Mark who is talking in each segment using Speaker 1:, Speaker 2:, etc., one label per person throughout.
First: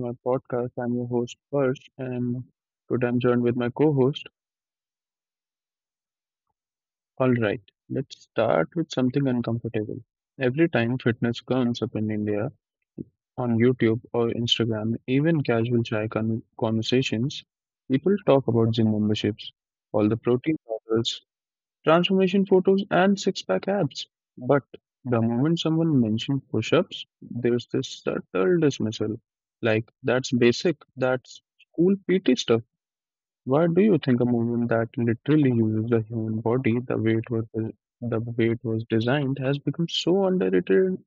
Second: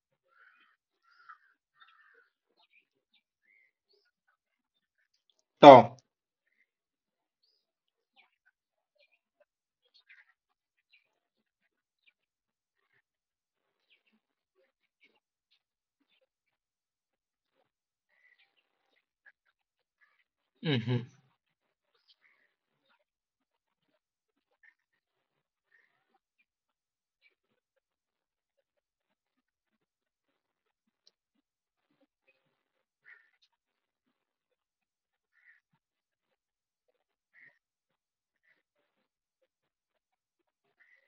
Speaker 1: my podcast. I'm your host Persh and today I'm joined with my co-host.
Speaker 2: 到
Speaker 1: Alright, let's start with something uncomfortable. Every time fitness comes up in India, on YouTube or Instagram, even casual conversations, people talk about gym memberships, all the protein
Speaker 2: 嗯哼。
Speaker 1: powders, transformation photos, and six pack abs. But the moment someone mentions push ups, there's this subtle dismissal. Like, that's basic, that's school PT stuff. Why do you think a movement that literally uses the human body the way it was designed has become so underrated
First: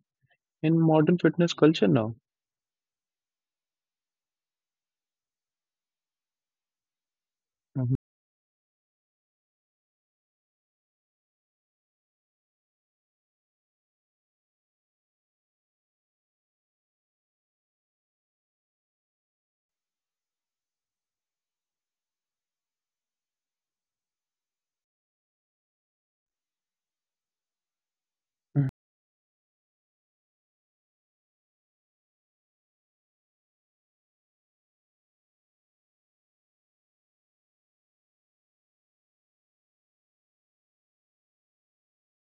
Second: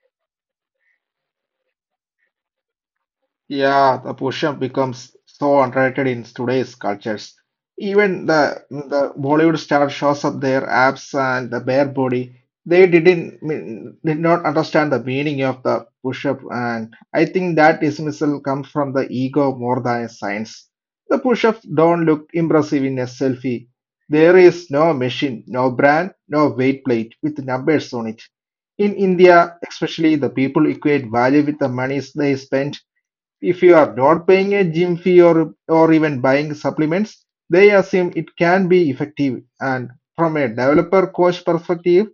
Speaker 1: in modern fitness culture now?
Speaker 2: Yeah, the push-up becomes so underrated in today's cultures.
Speaker 1: Mhm.
Speaker 2: Even the Bollywood star shows up their abs and the bare body. They didn't mean- did not understand the meaning of the push-up, and I think that dismissal comes from the ego more than science. The push-ups don't look impressive in a selfie. There is no machine, no brand, no weight plate with numbers on it. In India, especially, the people equate value with the money they spend if you are not paying a gym fee or even buying supplements, they assume it can be effective. And from a developer coach perspective,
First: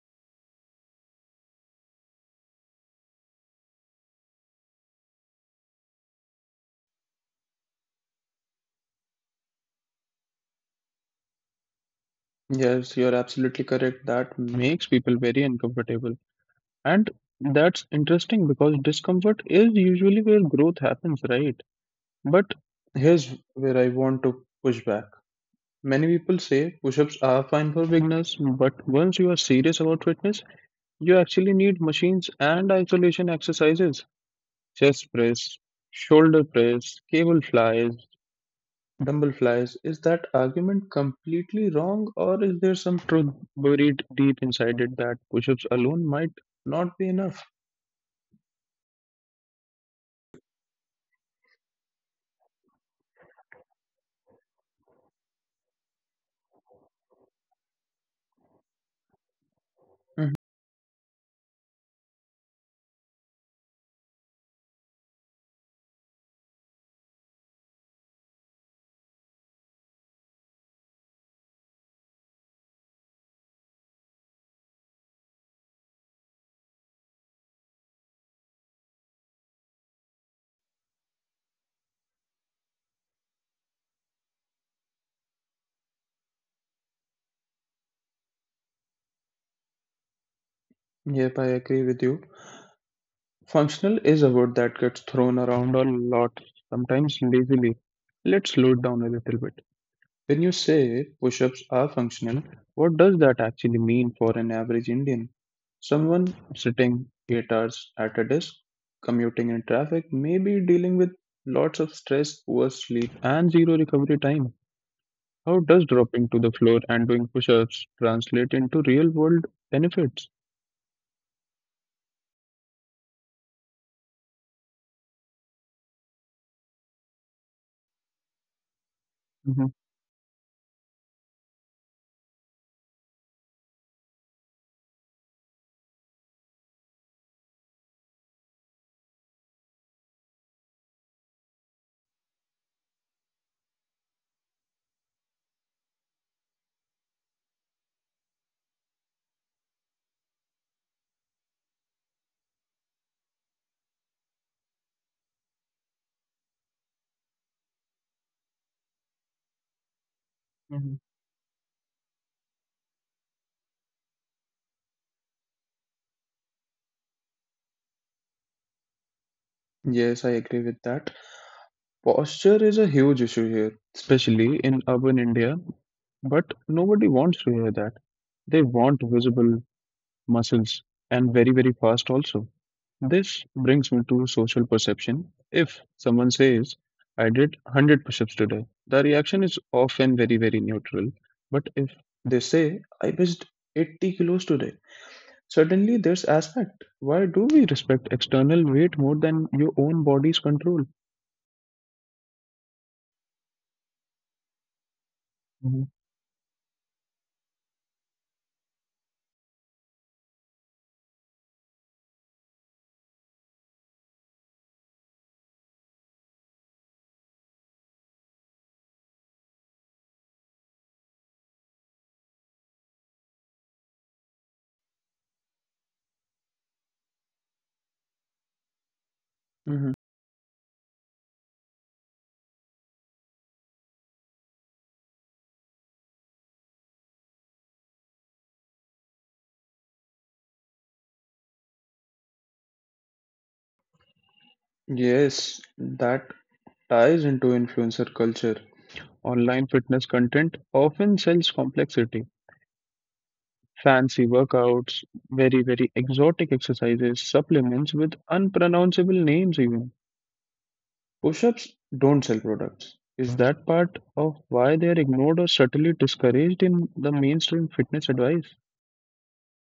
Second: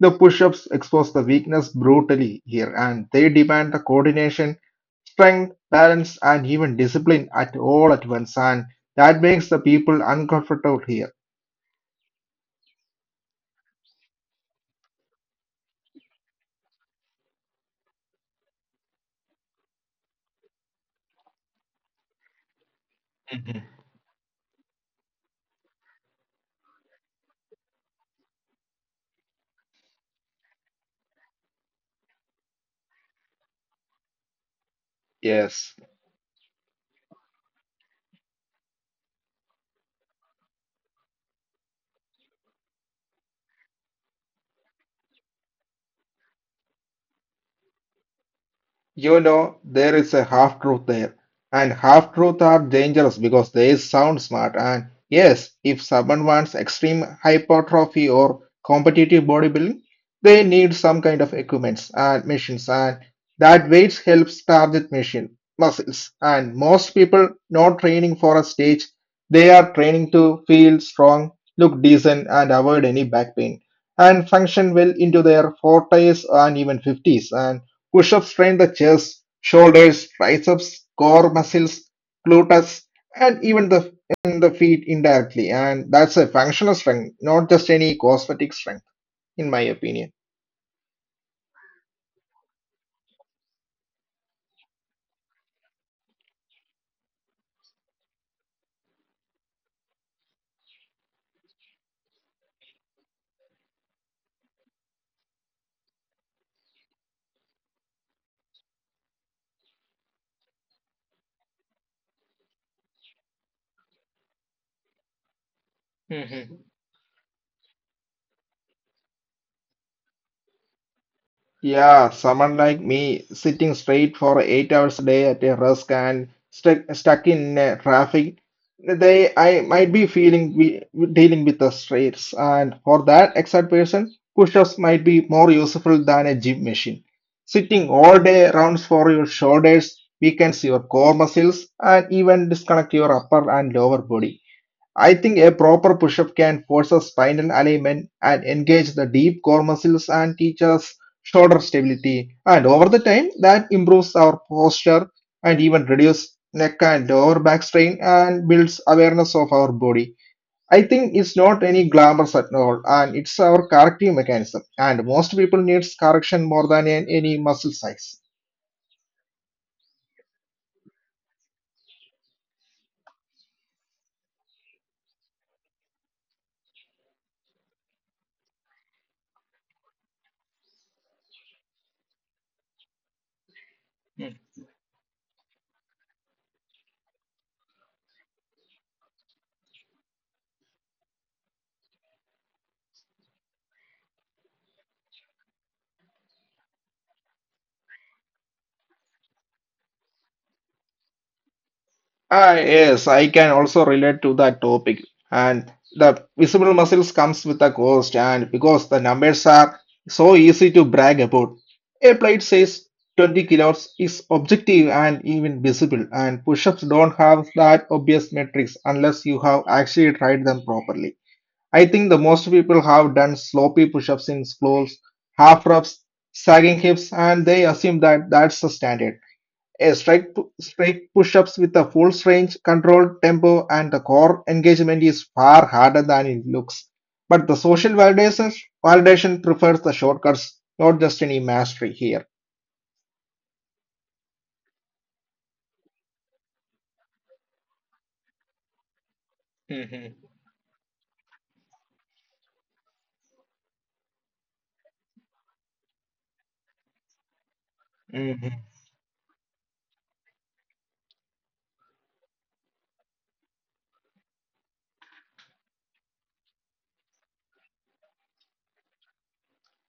Speaker 2: the push ups expose the weakness brutally here and they demand the coordination, strength, balance, and even discipline at all at once. And that makes the people uncomfortable here.
Speaker 1: Yes, you're absolutely correct. That makes people very uncomfortable. And that's interesting because discomfort is usually where growth happens, right? But here's
Speaker 2: Mhm.
Speaker 1: where I want to push back. Many people say push ups are fine for beginners, but once you are serious about fitness, you actually need machines and isolation exercises. Chest press,
Speaker 2: Yes.
Speaker 1: shoulder press, cable flies, dumbbell flies. Is that argument completely wrong, or is there some truth buried deep inside it that push ups alone might not be enough?
Speaker 2: There is a half truth there, and half truths are dangerous because they sound smart. And yes, if someone wants extreme hypertrophy or competitive bodybuilding, they
Speaker 1: Hmm.
Speaker 2: need some kind of equipments and machines, and that weights helps target machine muscles. And most people not training for a stage, they are training to feel strong, look decent, and avoid any back pain, and function well into their 40s and even 50s. And push-ups train the chest, shoulders, triceps, core muscles, gluteus, and even the in the feet indirectly. And that's a functional strength, not just any cosmetic strength, in my opinion.
Speaker 1: Yep, I agree with you. Functional is a word that gets thrown around a lot, sometimes lazily. Let's slow it down a little bit. When you say push ups are functional, what does that actually mean for an average Indian? Someone sitting 8 hours at a desk, commuting in traffic, maybe dealing with lots of stress, poor sleep, and zero recovery time. How does dropping to the floor and doing push ups translate into real world benefits?
Speaker 2: Yeah, someone like me sitting straight for 8 hours a day at a rusk and stuck in traffic, they I might be feeling we dealing with the stress. And for that exact person, push-ups might be more useful than a gym machine. Sitting all day rounds for your shoulders, weakens your core muscles, and even disconnect your upper and lower body. I think a proper push-up can force a spinal alignment and engage the deep core muscles and teaches shoulder stability. And over the time, that improves our posture and even reduce neck and lower back strain and builds awareness of our body. I
Speaker 1: Hmm.
Speaker 2: think it's not any glamorous at all, and it's our corrective mechanism. And most people needs correction more than any muscle size.
Speaker 1: Yes, I agree with that. Posture is a huge issue here, especially in urban India, but nobody wants to hear that. They want visible muscles and very, very fast also. This brings me to social perception. If someone says, I did 100 push ups today, the reaction is often very, very neutral. But if they say, I pushed 80 kilos today, suddenly there's aspect. Why do we respect external weight more than your own body's control?
Speaker 2: Yes, I can also relate to that topic. And the visible muscles comes with a cost, and because the numbers are so easy to brag about, a plate says 20 kilos is objective and even visible, and push-ups don't have that obvious metrics unless you have actually tried them properly. I think the most people have done sloppy push-ups in schools, half reps, sagging hips, and they assume that that's the standard. A
Speaker 1: Mhm.
Speaker 2: straight push-ups with a full range, controlled tempo, and the core engagement is far harder than it looks. But the social validation prefers the shortcuts, not just any mastery here.
Speaker 1: Yes, that ties into influencer culture. Online fitness content often sells complexity, fancy workouts, very, very exotic exercises, supplements with
Speaker 2: Mhm.
Speaker 1: unpronounceable names, even. Push ups don't sell products. Is that part of why they are ignored or subtly discouraged in the mainstream fitness advice?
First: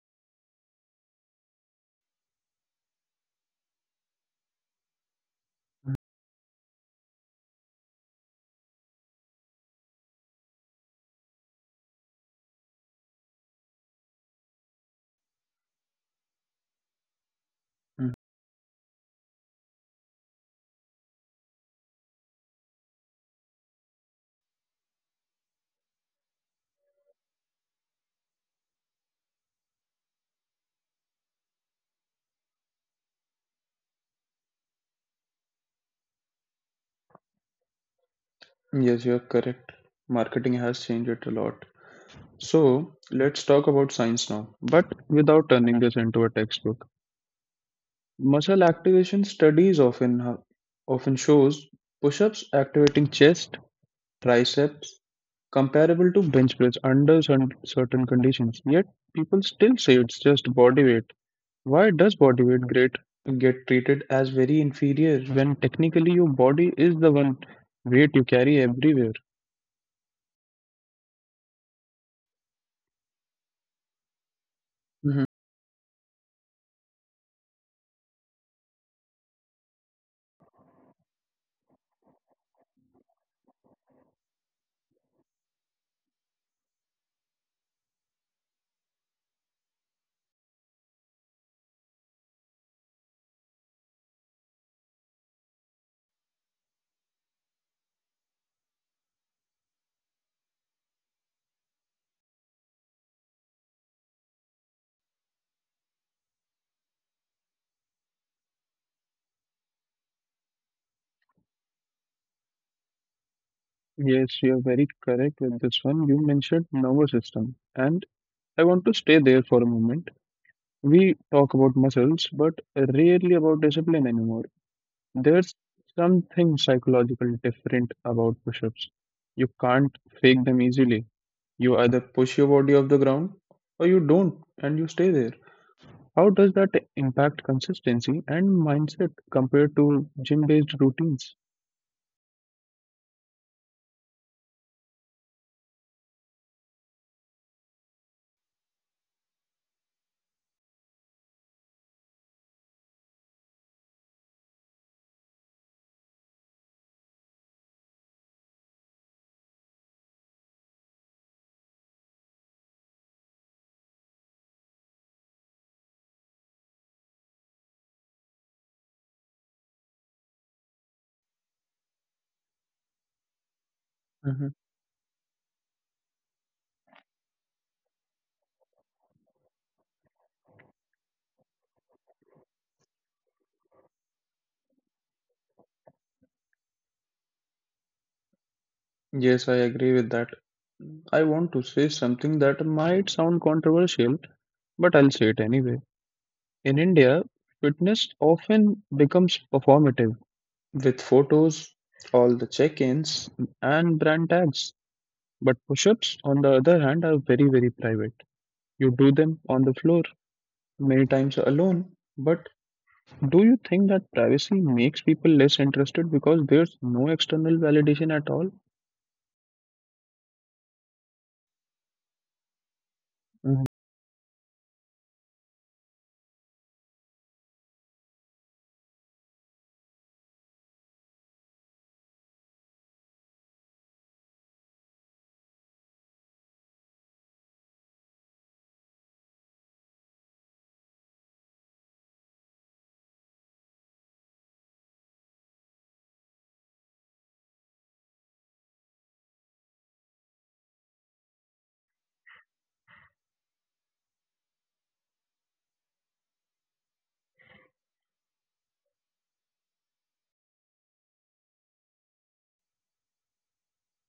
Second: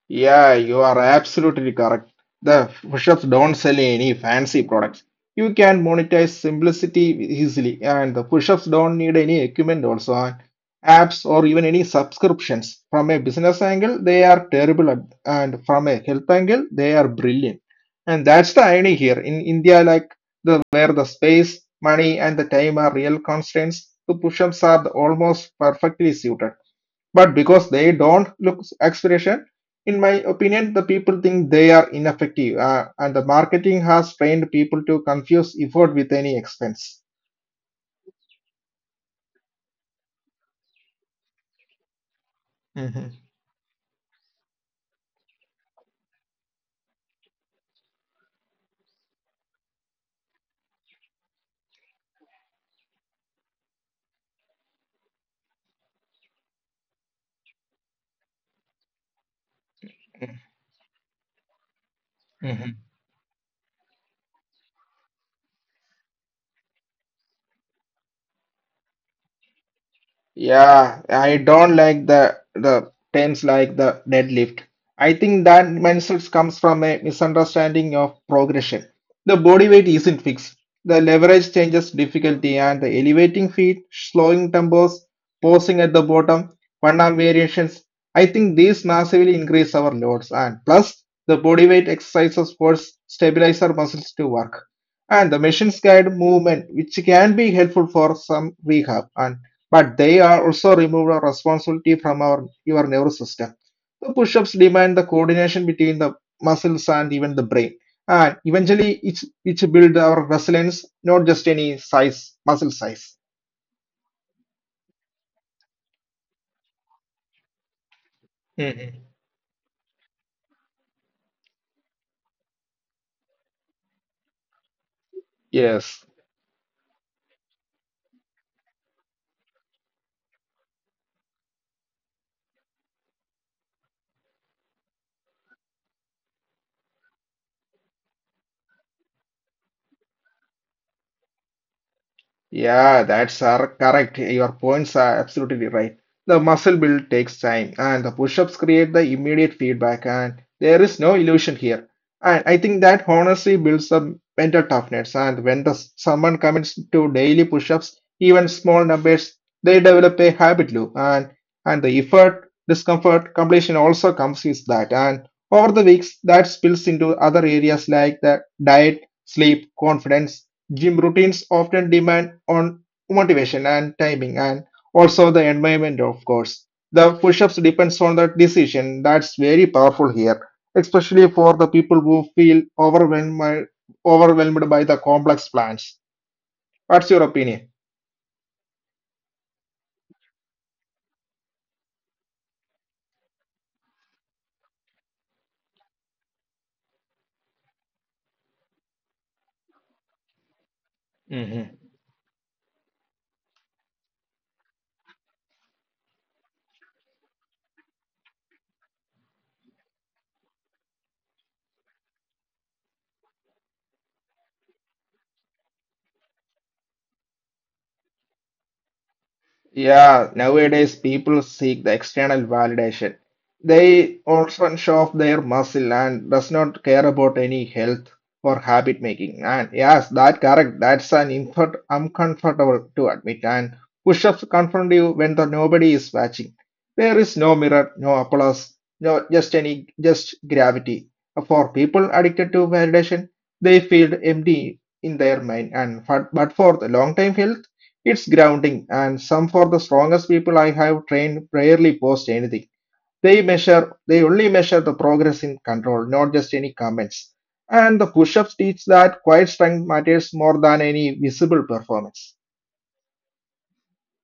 Speaker 2: Yeah, you are absolutely correct. The push-ups don't sell any fancy products. You can monetize simplicity easily, and the push-ups don't need any equipment also, and apps or even any subscriptions. From a business angle, they are terrible, and from a health angle, they are brilliant.
Speaker 1: Mm.
Speaker 2: And that's the irony here. In India, like the where the space, money, and the time are real constraints, the push-ups are almost perfectly suited. But because they don't look aspiration, in my opinion, the people think they are ineffective, and the marketing has trained people to confuse effort with any expense.
Speaker 1: Yes, you are correct. Marketing has changed it a lot.
Speaker 2: hmm
Speaker 1: So let's talk about science now, but without turning this into a textbook. Muscle activation studies often shows push-ups activating chest, triceps, comparable to bench press under certain conditions. Yet people still say it's just body weight. Why does body weight great get treated as very inferior when technically your body is the one weight you carry everywhere?
Speaker 2: Yeah, I don't like the terms like the deadlift. I think
Speaker 1: Mhm.
Speaker 2: that mindset comes from a misunderstanding of progression. The body weight isn't fixed. The leverage changes difficulty and the elevating feet, slowing tempos, pausing at the bottom, one arm variations. I think these massively increase our loads and plus the body weight exercises force stabilizer muscles to work. And the machines guide movement, which can be helpful for some rehab. And but they are also remove our responsibility from our your nervous system. The push-ups demand the coordination between the muscles and even the brain. And eventually it's build our resilience, not just any size, muscle size.
Speaker 1: Yes, you're very correct with this one. You mentioned nervous system, and I
Speaker 2: Mhm.
Speaker 1: want to stay there for a moment. We talk about muscles, but rarely about discipline anymore. There's
Speaker 2: Yes.
Speaker 1: something psychological different about push ups. You can't fake them easily. You either push your body off the ground or you don't and you stay there. How does that impact consistency and mindset compared to gym based routines?
Speaker 2: Yeah, that's are correct. Your points are absolutely right. The muscle build takes time, and the push-ups create the immediate feedback, and there is no illusion here. And I think that honestly builds the mental toughness. And when the someone commits to daily push-ups, even small numbers, they develop a habit loop, and the effort, discomfort, completion also comes with that. And over the weeks, that spills into other areas like the diet, sleep, confidence. Gym routines often demand on motivation and timing
Speaker 1: Hmm.
Speaker 2: and also the environment, of course. The push-ups depends on that decision. That's very powerful here, especially for the people who feel overwhelmed by the complex plans. What's your opinion?
Speaker 1: Yes, I agree with that. I want to say something that might sound controversial, but I'll say it anyway. In India, fitness often becomes performative with photos, all the check ins, and brand tags. But push ups, on the other hand, are very, very private. You do them on the floor, many times alone. But do you think that privacy makes people less interested because there's no external validation at all?
Speaker 2: Yeah, nowadays people seek the external validation.
Speaker 1: Mhm.
Speaker 2: They often show off their muscle and does not care about any health or habit making. And yes, that correct. That's an infer uncomfortable to admit. And push-ups confront you when the nobody is watching. There is no mirror, no applause, no just any just gravity. For people addicted to validation, they feel empty in their mind. And for, but for the long-time health. It's grounding, and some for the strongest people I have trained rarely post anything. They measure, they only measure the progress in control, not just any comments. And the push ups teach that quiet strength matters more than any visible performance.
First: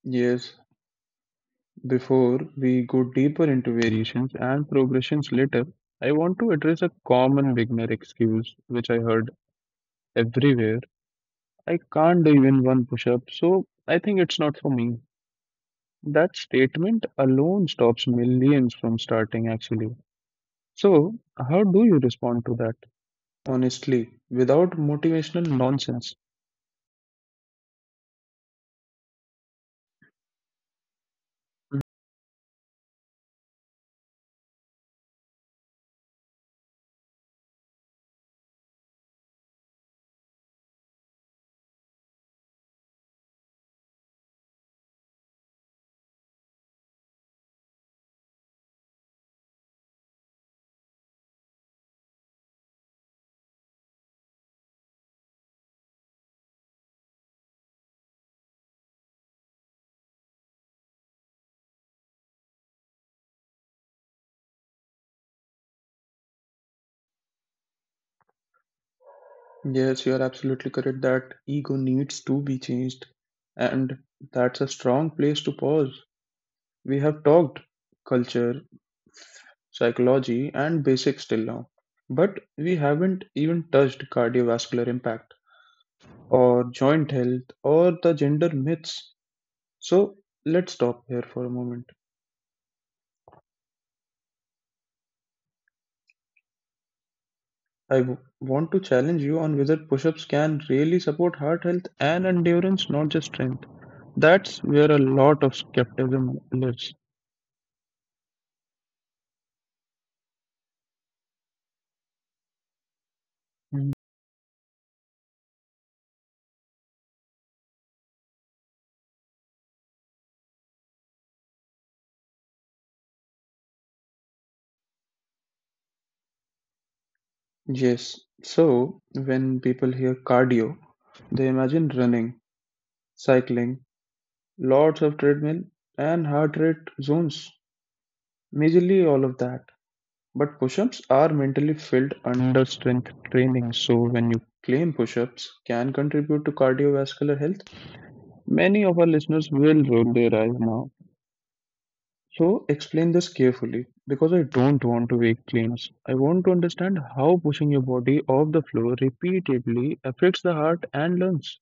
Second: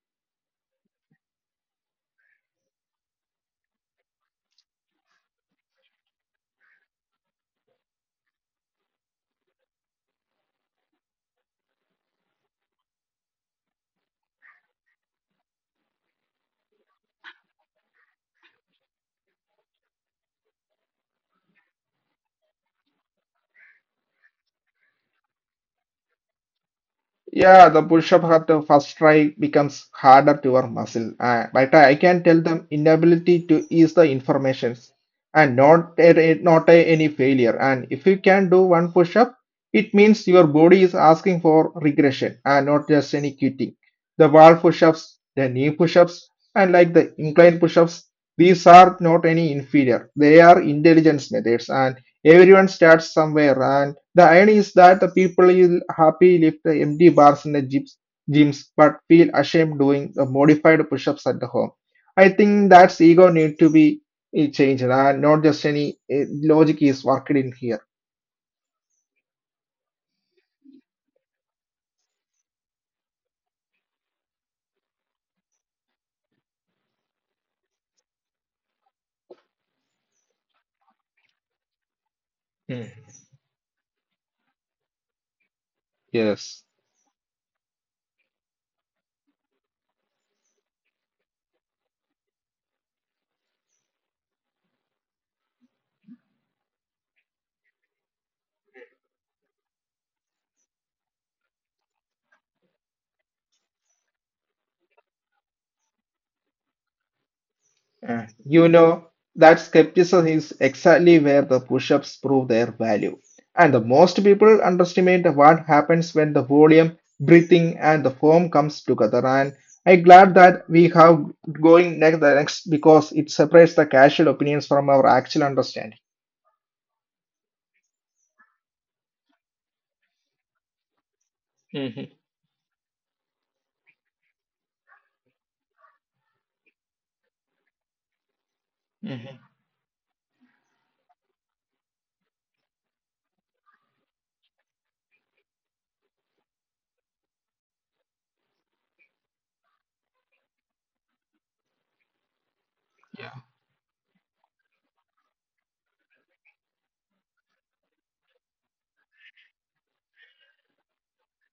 Speaker 1: Yes, before we go deeper into variations and progressions later, I want to address a common beginner excuse which I heard everywhere. I can't do even one push up, so I think it's not for me. That statement alone stops millions from starting, actually. So, how do you respond to that? Honestly, without motivational nonsense.
Speaker 2: Yeah, the push-up at the first try becomes harder to your muscle, but I can tell them inability to ease the informations and not any failure. And if you can do one push-up, it means your body is asking for regression and not just any quitting. The wall push-ups, the knee push-ups, and like the incline push-ups, these are not any inferior. They are intelligence methods, and everyone starts somewhere. The irony is that the people will happy lift the empty bars in the gyms but feel ashamed doing the modified push-ups at the home. I think that's ego need to be changed and not just any logic is worked in here.
Speaker 1: Yes, you are absolutely correct that ego needs to be changed, and that's a strong place to pause. We have talked culture, psychology, and basics till now, but we
Speaker 2: Mm.
Speaker 1: haven't even touched cardiovascular impact, or
Speaker 2: Yes.
Speaker 1: joint health, or the gender myths. So let's stop here for a moment. Want to challenge you on whether push ups can really support heart health and endurance, not just strength. That's where a lot of skepticism lives.
Speaker 2: Uh, you know, that skepticism is exactly where the push ups prove their value. And the
Speaker 1: Mhm.
Speaker 2: most people underestimate what happens when the volume, breathing, and the form comes together. And I'm glad that we have going next the next because it separates the casual opinions from our actual understanding.
Speaker 1: Yes, so when people hear cardio, they imagine
Speaker 2: hmm
Speaker 1: running, cycling, lots of treadmill, and heart rate zones, majorly all of
Speaker 2: hmm
Speaker 1: that. But push ups are mentally filled under strength training, so when you claim push ups can contribute to cardiovascular health, many of our listeners will roll their eyes now. So explain this carefully because I don't want to make claims. I want to understand how pushing your body off the floor repeatedly affects the heart and lungs.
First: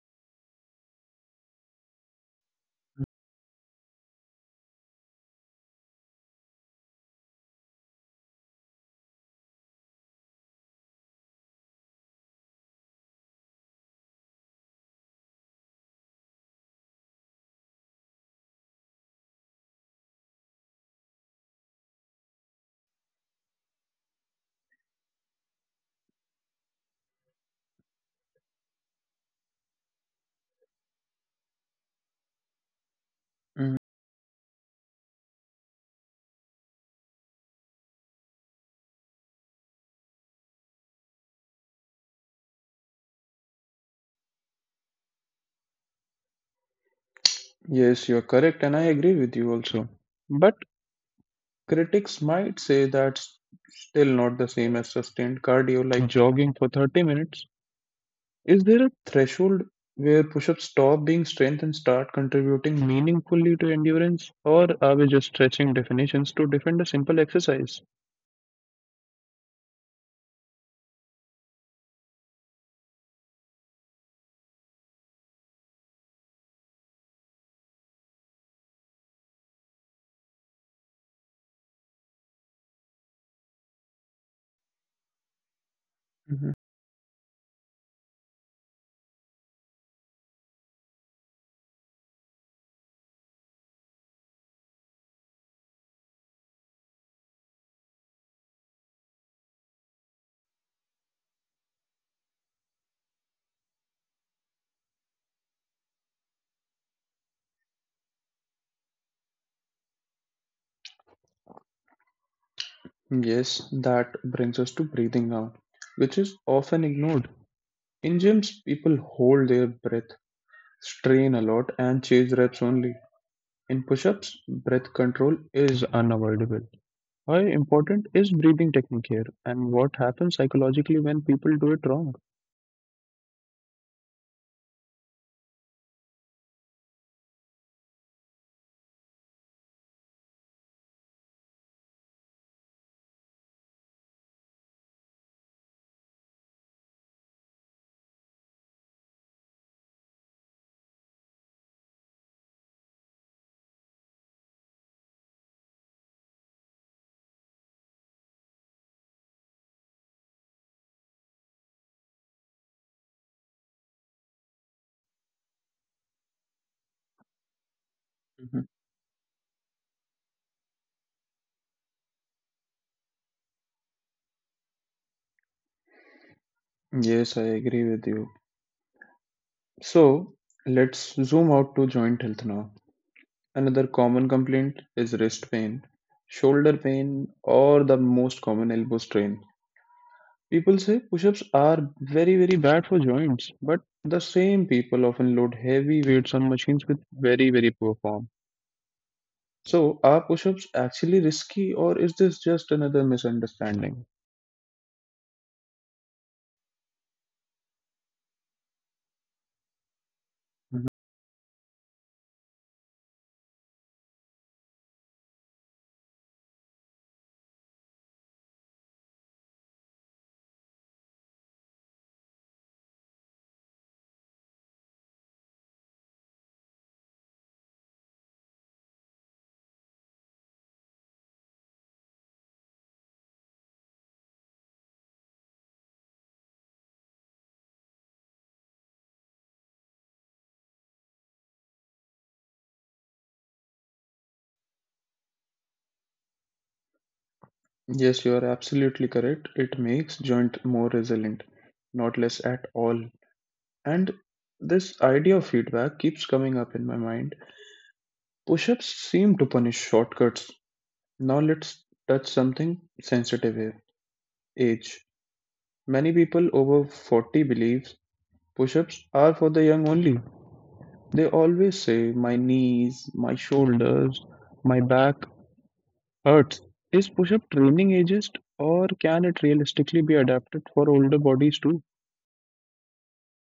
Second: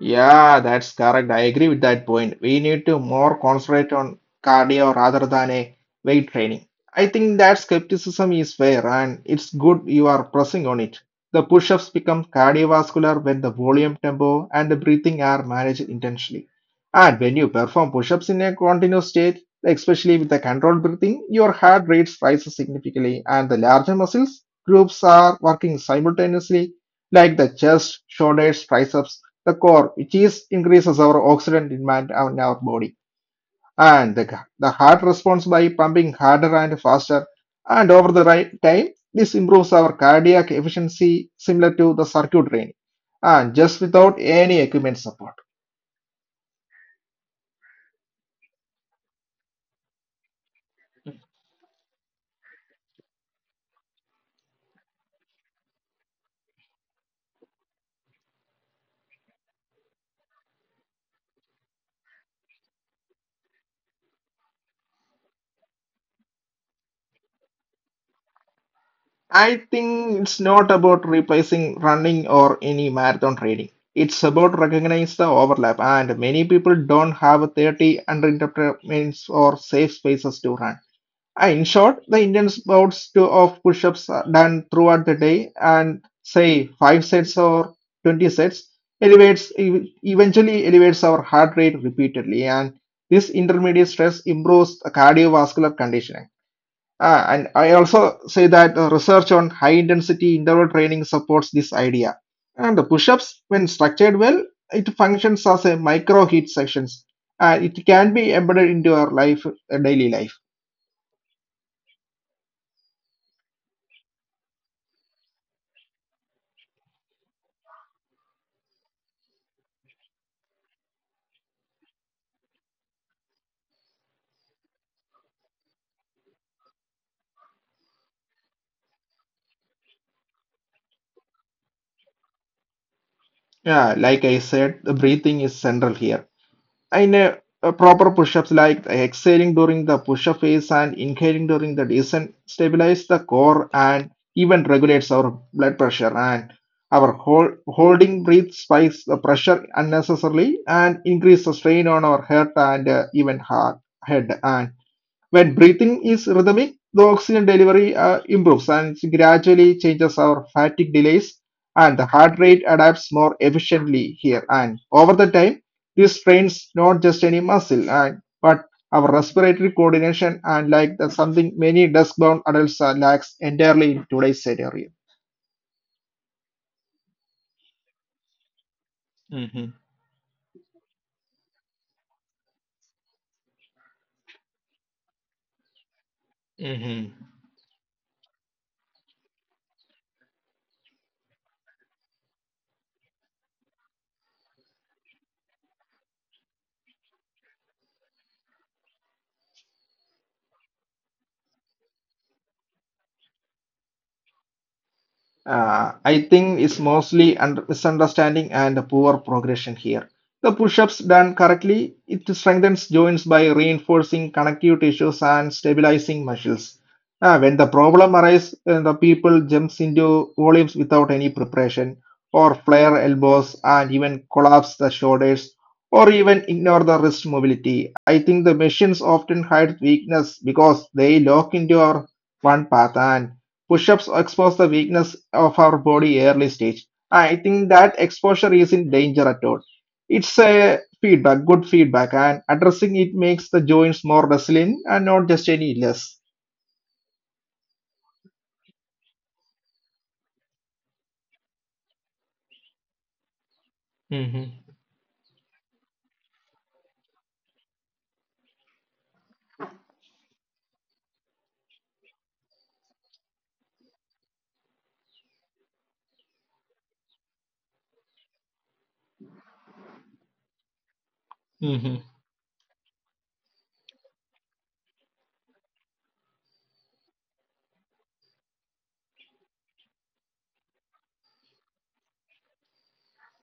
Speaker 2: Yeah, that's correct. I agree with that point. We need to more concentrate on cardio rather than a weight training. I think that skepticism is fair and it's good you are pressing on it. The push-ups become cardiovascular when the volume, tempo, and the breathing are managed intentionally. And when you perform push-ups in a continuous state, especially with the controlled breathing, your heart rate rises significantly and the larger muscles groups are working simultaneously like the chest, shoulders, triceps, the core, which is increases our oxygen demand on our body.
Speaker 1: Mm.
Speaker 2: And the heart responds by pumping harder and faster. And over the right time, this improves our cardiac efficiency similar to the circuit training. And just without any equipment support.
Speaker 1: Yes, you're correct, and I agree with you also. But critics might say that's still not the same as sustained cardio like jogging for 30 minutes. Is there a threshold where push ups stop being strength and start contributing meaningfully to endurance? Or are we just stretching definitions to defend a simple exercise?
Speaker 2: I think it's not about replacing running or any marathon training. It's about recognize the overlap and many people don't have 30 uninterrupted minutes or safe spaces to run. In short, the Indian bouts to of push-ups are done throughout the day and
Speaker 1: Mhm.
Speaker 2: say five sets or 20 sets elevates eventually elevates our heart rate repeatedly and this intermediate stress improves the cardiovascular conditioning. And I also say that research on high intensity interval training supports this idea. And the push-ups, when structured well, it functions as a micro heat sections. It can be embedded into our life, daily life.
Speaker 1: Yes, that brings us to breathing now, which is often ignored. In gyms, people hold their breath, strain a lot, and chase reps only. In push ups, breath control is unavoidable. How important is breathing technique here, and what happens psychologically when people do it wrong?
Speaker 2: Yeah, like I said, the breathing is central here. In a proper push-ups, like exhaling during the push-up phase and inhaling during the descent, stabilize the core and even regulates our blood pressure and our holding breath spikes the pressure unnecessarily and increase the strain on our heart and even heart head. And when breathing is rhythmic, the oxygen delivery improves and gradually changes our fatigue delays, and the heart rate adapts more efficiently here. And over the time, this strains not just any muscle, and but
Speaker 1: Mhm.
Speaker 2: our respiratory coordination and like the something many desk-bound adults lacks entirely in today's scenario.
Speaker 1: Yes, I agree with you. So let's zoom out to joint health now. Another common complaint is wrist pain, shoulder pain, or the most common elbow strain. People say push ups are very, very bad for joints, but the same people often load heavy weights on machines with very, very poor form. So, are push ups actually risky, or is this just another misunderstanding?
Speaker 2: I think it's mostly under misunderstanding and poor progression here. The
Speaker 1: Mhm.
Speaker 2: push-ups done correctly, it strengthens joints by reinforcing connective tissues and stabilizing muscles. When the problem arises, the people jumps into volumes without any preparation, or flare elbows and even collapse the shoulders, or even ignore the wrist mobility. I think the machines often hide weakness because they lock into our one path and push-ups expose the weakness of our body early stage. I think that exposure isn't danger at all. It's a feedback, good feedback, and addressing it makes the joints more resilient and not just any less.
Speaker 1: Yes, you are absolutely correct. It makes joint more resilient, not less at all. And
Speaker 2: Mm-hmm.
Speaker 1: this idea of feedback keeps coming up in my mind. Push ups seem to punish shortcuts. Now let's touch something sensitive here, age. Many people over 40 believes push ups are for the young only. They always say, my knees, my shoulders, my back hurts. Is push up training ageist or can it realistically be adapted for older bodies too?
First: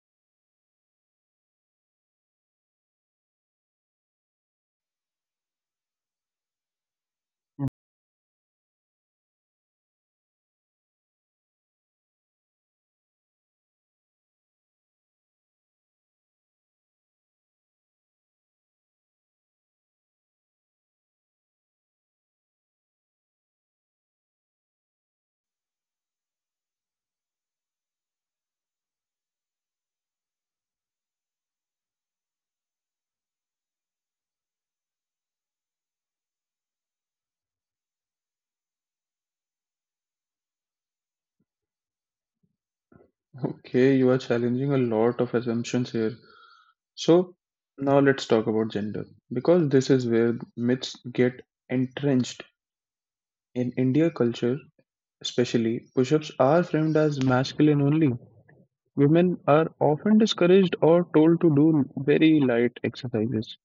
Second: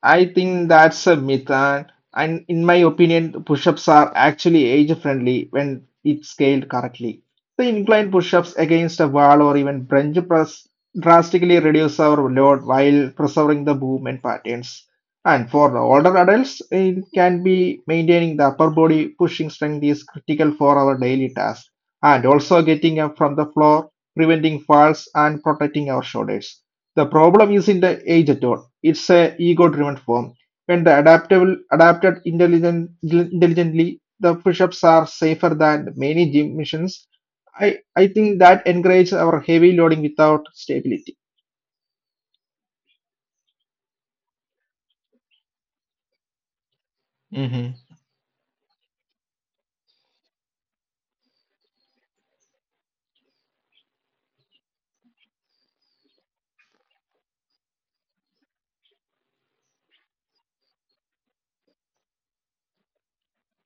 Speaker 2: I think that's a myth, and in my opinion, push-ups are actually age-friendly when it's scaled correctly. The incline push-ups against a wall or even bench press drastically reduce our load while preserving the movement patterns. And for the older adults, it can be maintaining the upper body pushing strength is critical for our daily tasks, and also getting up from the floor, preventing falls, and protecting our shoulders. The problem isn't the age at all; it's a ego-driven form. When the adaptable adapted intelligent, intelligently, the push-ups are safer than many gym missions. I think that encourages our heavy loading without stability.
Speaker 1: Okay, you are challenging a lot of assumptions here. So now let's talk about gender, because this is where myths get entrenched in India culture. Especially push-ups are framed as masculine only. Women are often discouraged or told to do very light exercises.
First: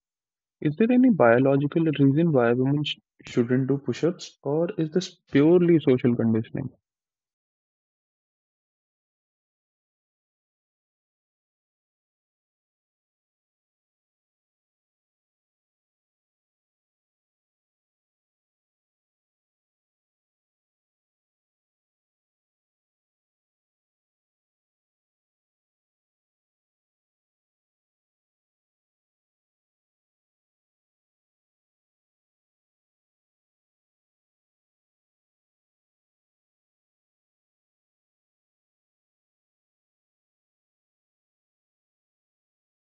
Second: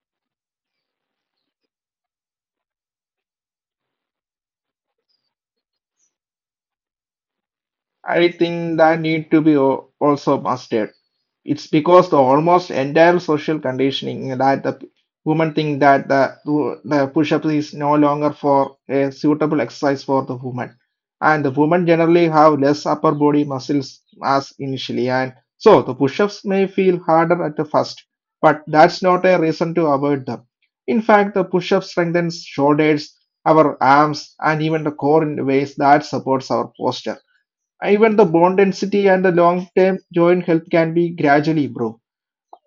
Speaker 1: Is there any biological reason why shouldn't do push-ups, or is this purely social conditioning?
Speaker 2: I think that need to be also mastered. It's because the almost entire social conditioning that the women think that the push-up is no longer for a suitable exercise for the woman. And the women generally have less upper body muscles mass initially. And so the push-ups may feel harder at the first, but that's not a reason to avoid them. In fact, the push-up strengthens shoulders, our arms, and even the core in ways that supports our posture. Even the bone density and the long term joint health can be gradually improved.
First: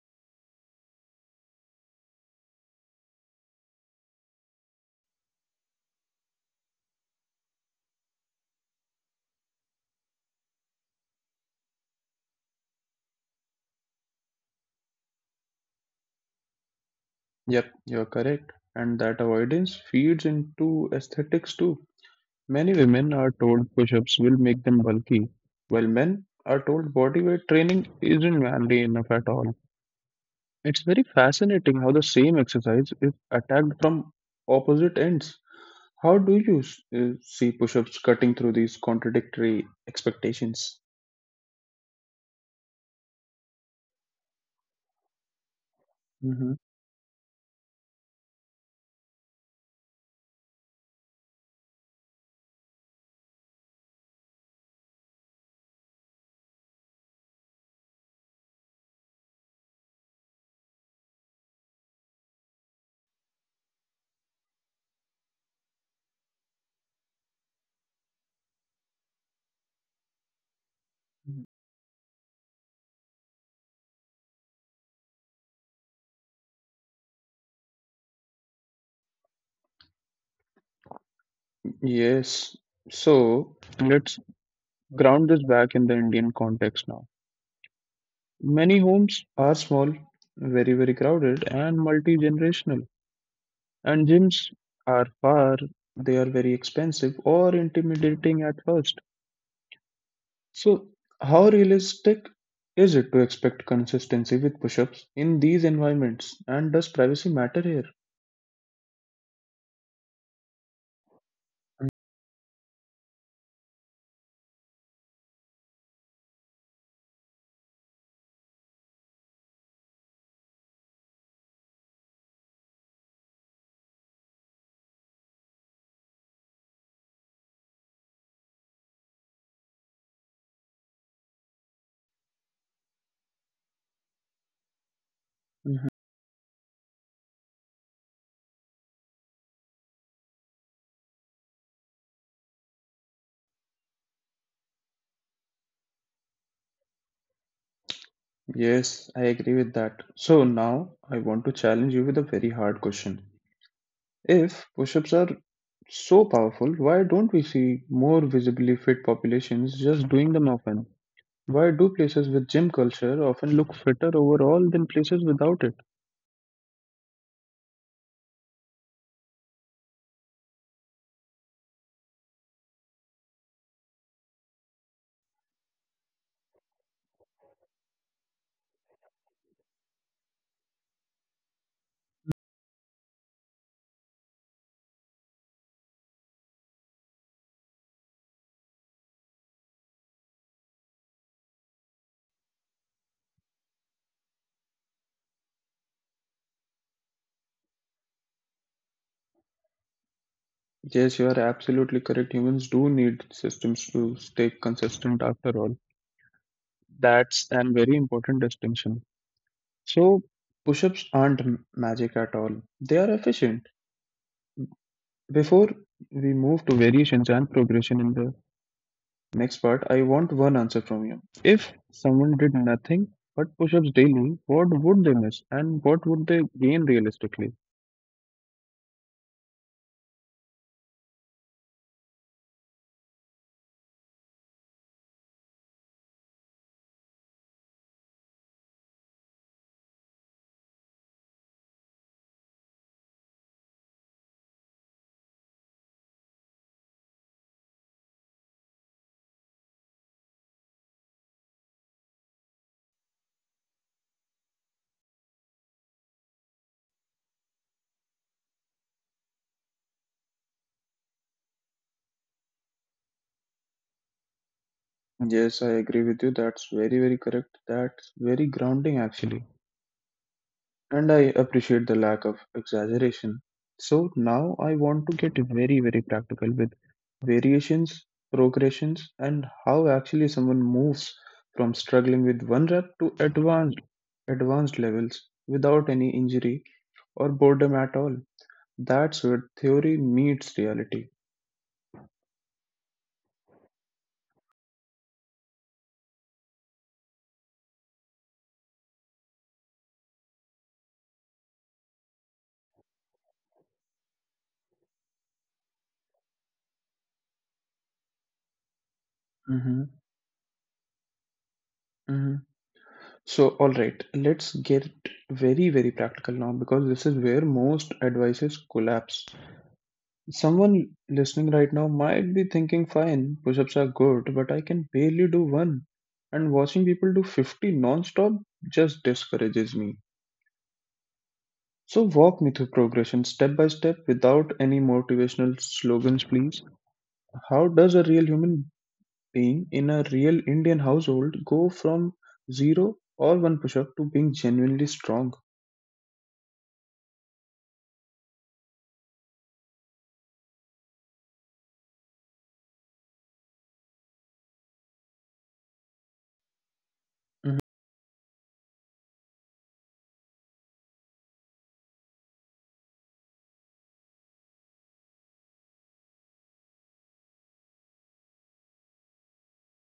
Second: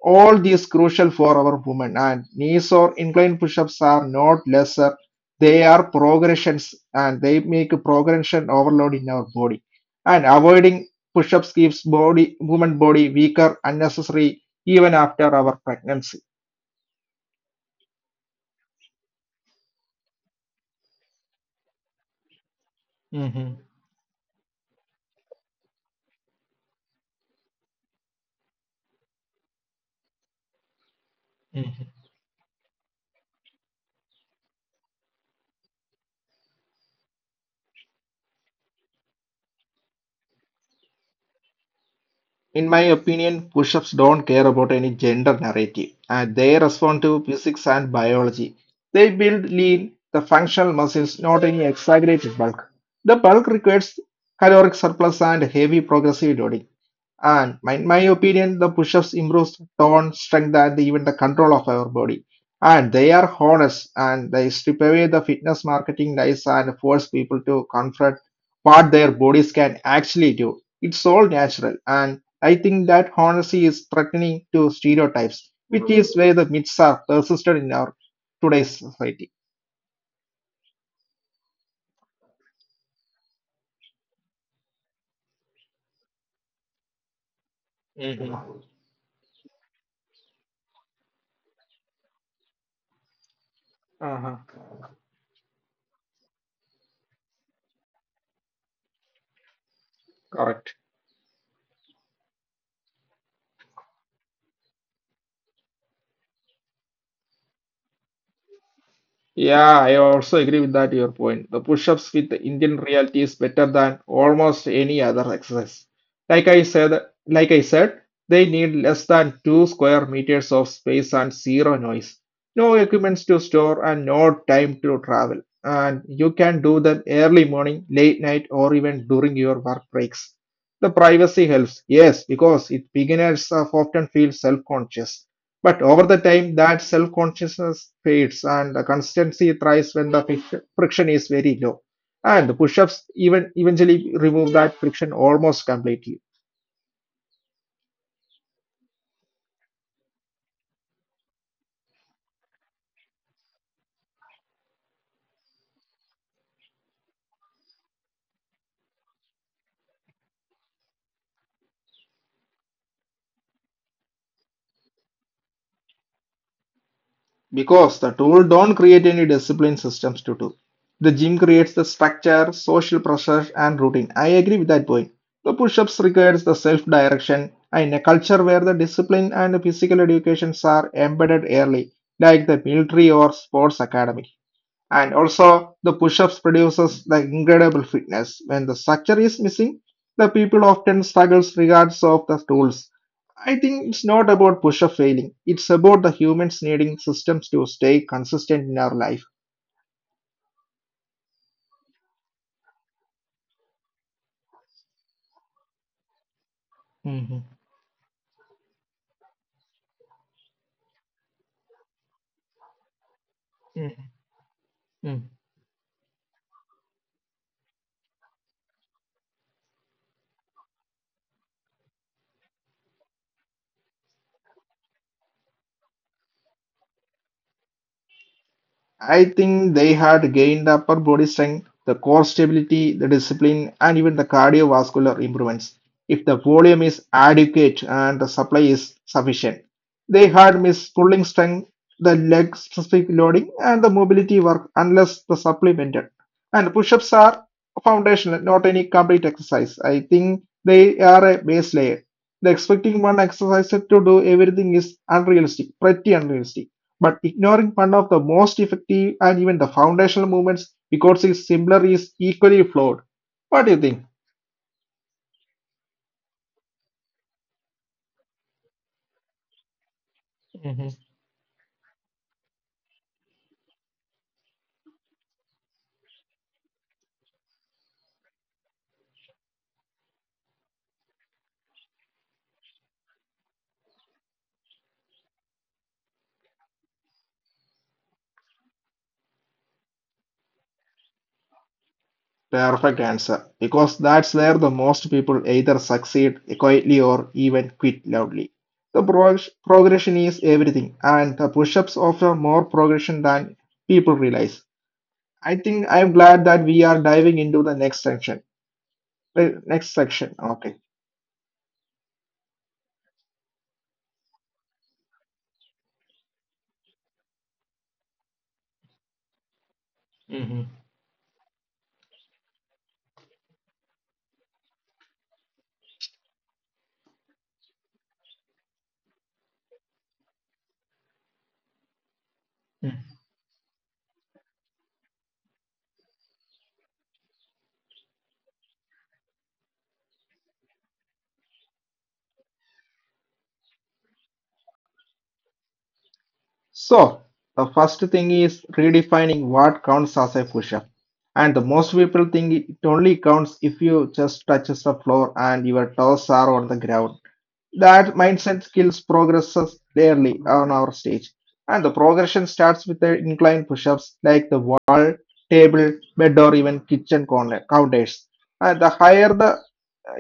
Speaker 2: All these crucial for our women and knees or incline push-ups are not lesser. They are progressions and they make a progression overload in our body. And avoiding push-ups keeps body woman body weaker, unnecessary even after our pregnancy.
Speaker 1: Yep, you're correct, and that avoidance feeds into aesthetics too. Many women are
Speaker 2: Mhm.
Speaker 1: told push ups will make them bulky, while men are told body weight training isn't manly enough at all. It's very fascinating how the same exercise is attacked from opposite ends. How do you see push ups cutting through these contradictory expectations?
Speaker 2: In my opinion, push ups don't care about any gender narrative and they
Speaker 1: Hmm.
Speaker 2: respond to physics and biology. They build lean, the functional muscles, not any exaggerated bulk. The bulk requires caloric surplus and heavy progressive loading. And my opinion, the push-ups improves tone, strength, and even the control of our body. And they are honest and they strip away the fitness marketing lies and force people to confront what their bodies can actually do. It's all natural. And I think that honesty is threatening to stereotypes, which is where the myths are persisted in our today's society.
Speaker 1: Yes. So let's ground this back in the Indian context now.
Speaker 2: Hmm.
Speaker 1: Many homes are small, very, very crowded, and multi generational. And
Speaker 2: Uh-huh.
Speaker 1: gyms are far, they are very expensive or intimidating at first.
Speaker 2: Correct.
Speaker 1: So, how realistic is it to expect consistency with push ups in these environments? And does privacy matter here?
Speaker 2: Yeah, I also agree with that your point. The push-ups with the Indian reality is better than almost any other exercise. Like I said, like I said, they need less than two square meters of space and zero noise. No equipments to store and no time to travel. And you can do them early morning, late night, or even during your work breaks. The privacy helps, yes, because it beginners often feel self-conscious. But over
Speaker 1: Mhm.
Speaker 2: the time, that self consciousness fades and the consistency thrives when the friction is very low. And the push ups even eventually remove that friction almost completely
Speaker 1: Yes, I agree with that. So now I want to challenge you with a very hard question. If push-ups are so powerful, why don't we see more visibly fit populations just doing them often? Why do places with gym culture often look fitter overall than places without it?
Speaker 2: because the tool don't create any discipline systems to do. The gym creates the structure, social pressure, and routine. I agree with that point. The push ups requires the self direction in a culture where the discipline and physical educations are embedded early, like the military or sports academy. And also, the push-ups produces the incredible fitness. When the structure is missing, the people often struggles regards of the tools. I think it's not about push-up failing. It's about the humans needing systems to stay consistent in our life.
Speaker 1: Yes, you are absolutely correct. Humans do need systems to stay consistent after all.
Speaker 2: Mhm.
Speaker 1: That's a very important distinction. So, push ups aren't magic at all, they are efficient.
Speaker 2: Mhm.
Speaker 1: Before we move to variations and progression in the next part, I want one answer from you. If someone did nothing but push ups daily, what would they miss and what would they gain realistically?
Speaker 2: I think they had gained the upper body strength, the core stability, the discipline, and even the cardiovascular improvements. If the volume is adequate and the supply is sufficient, they had missed pulling strength, the leg specific loading, and the mobility work unless the supplemented. And push ups are foundational, not any complete exercise. I think they are a base layer. The expecting one exercise to do everything is unrealistic, pretty unrealistic. But ignoring one of the most effective and even the foundational movements because it's similar is equally flawed. What do you think?
Speaker 1: Yes, I agree with you. That's very, very correct. That's very grounding, actually.
Speaker 2: Hmm.
Speaker 1: And I appreciate the lack of exaggeration. So now I want to get very, very practical with variations, progressions, and how actually someone moves from struggling with one rep to advanced levels without any injury or boredom at all. That's where theory meets reality.
Speaker 2: Perfect answer. Because that's where the most people either succeed quietly or even quit loudly. The progression is everything, and the push ups offer more progression than people realize. I think I'm glad that we are diving into the next section. Next
Speaker 1: Mm-hmm.
Speaker 2: section, okay.
Speaker 1: So, all right, let's get very, very practical now because this is where most advices collapse.
Speaker 2: Hmm.
Speaker 1: Someone listening right now might be thinking, fine, push ups are good, but I can barely do one. And watching people do 50 non stop just discourages me. So, walk me through progression step by step without any motivational slogans, please. How does a real human being in a real Indian household go from zero or one push up to being genuinely strong?
Speaker 2: So, the first thing is redefining what counts as a push up. And the most people think it only counts if you just touches the floor and your toes are on the ground.
Speaker 1: Mhm.
Speaker 2: That mindset kills progresses rarely on our stage. And the progression starts with the incline push ups like the wall, table, bed, or even kitchen corner counters. And the higher the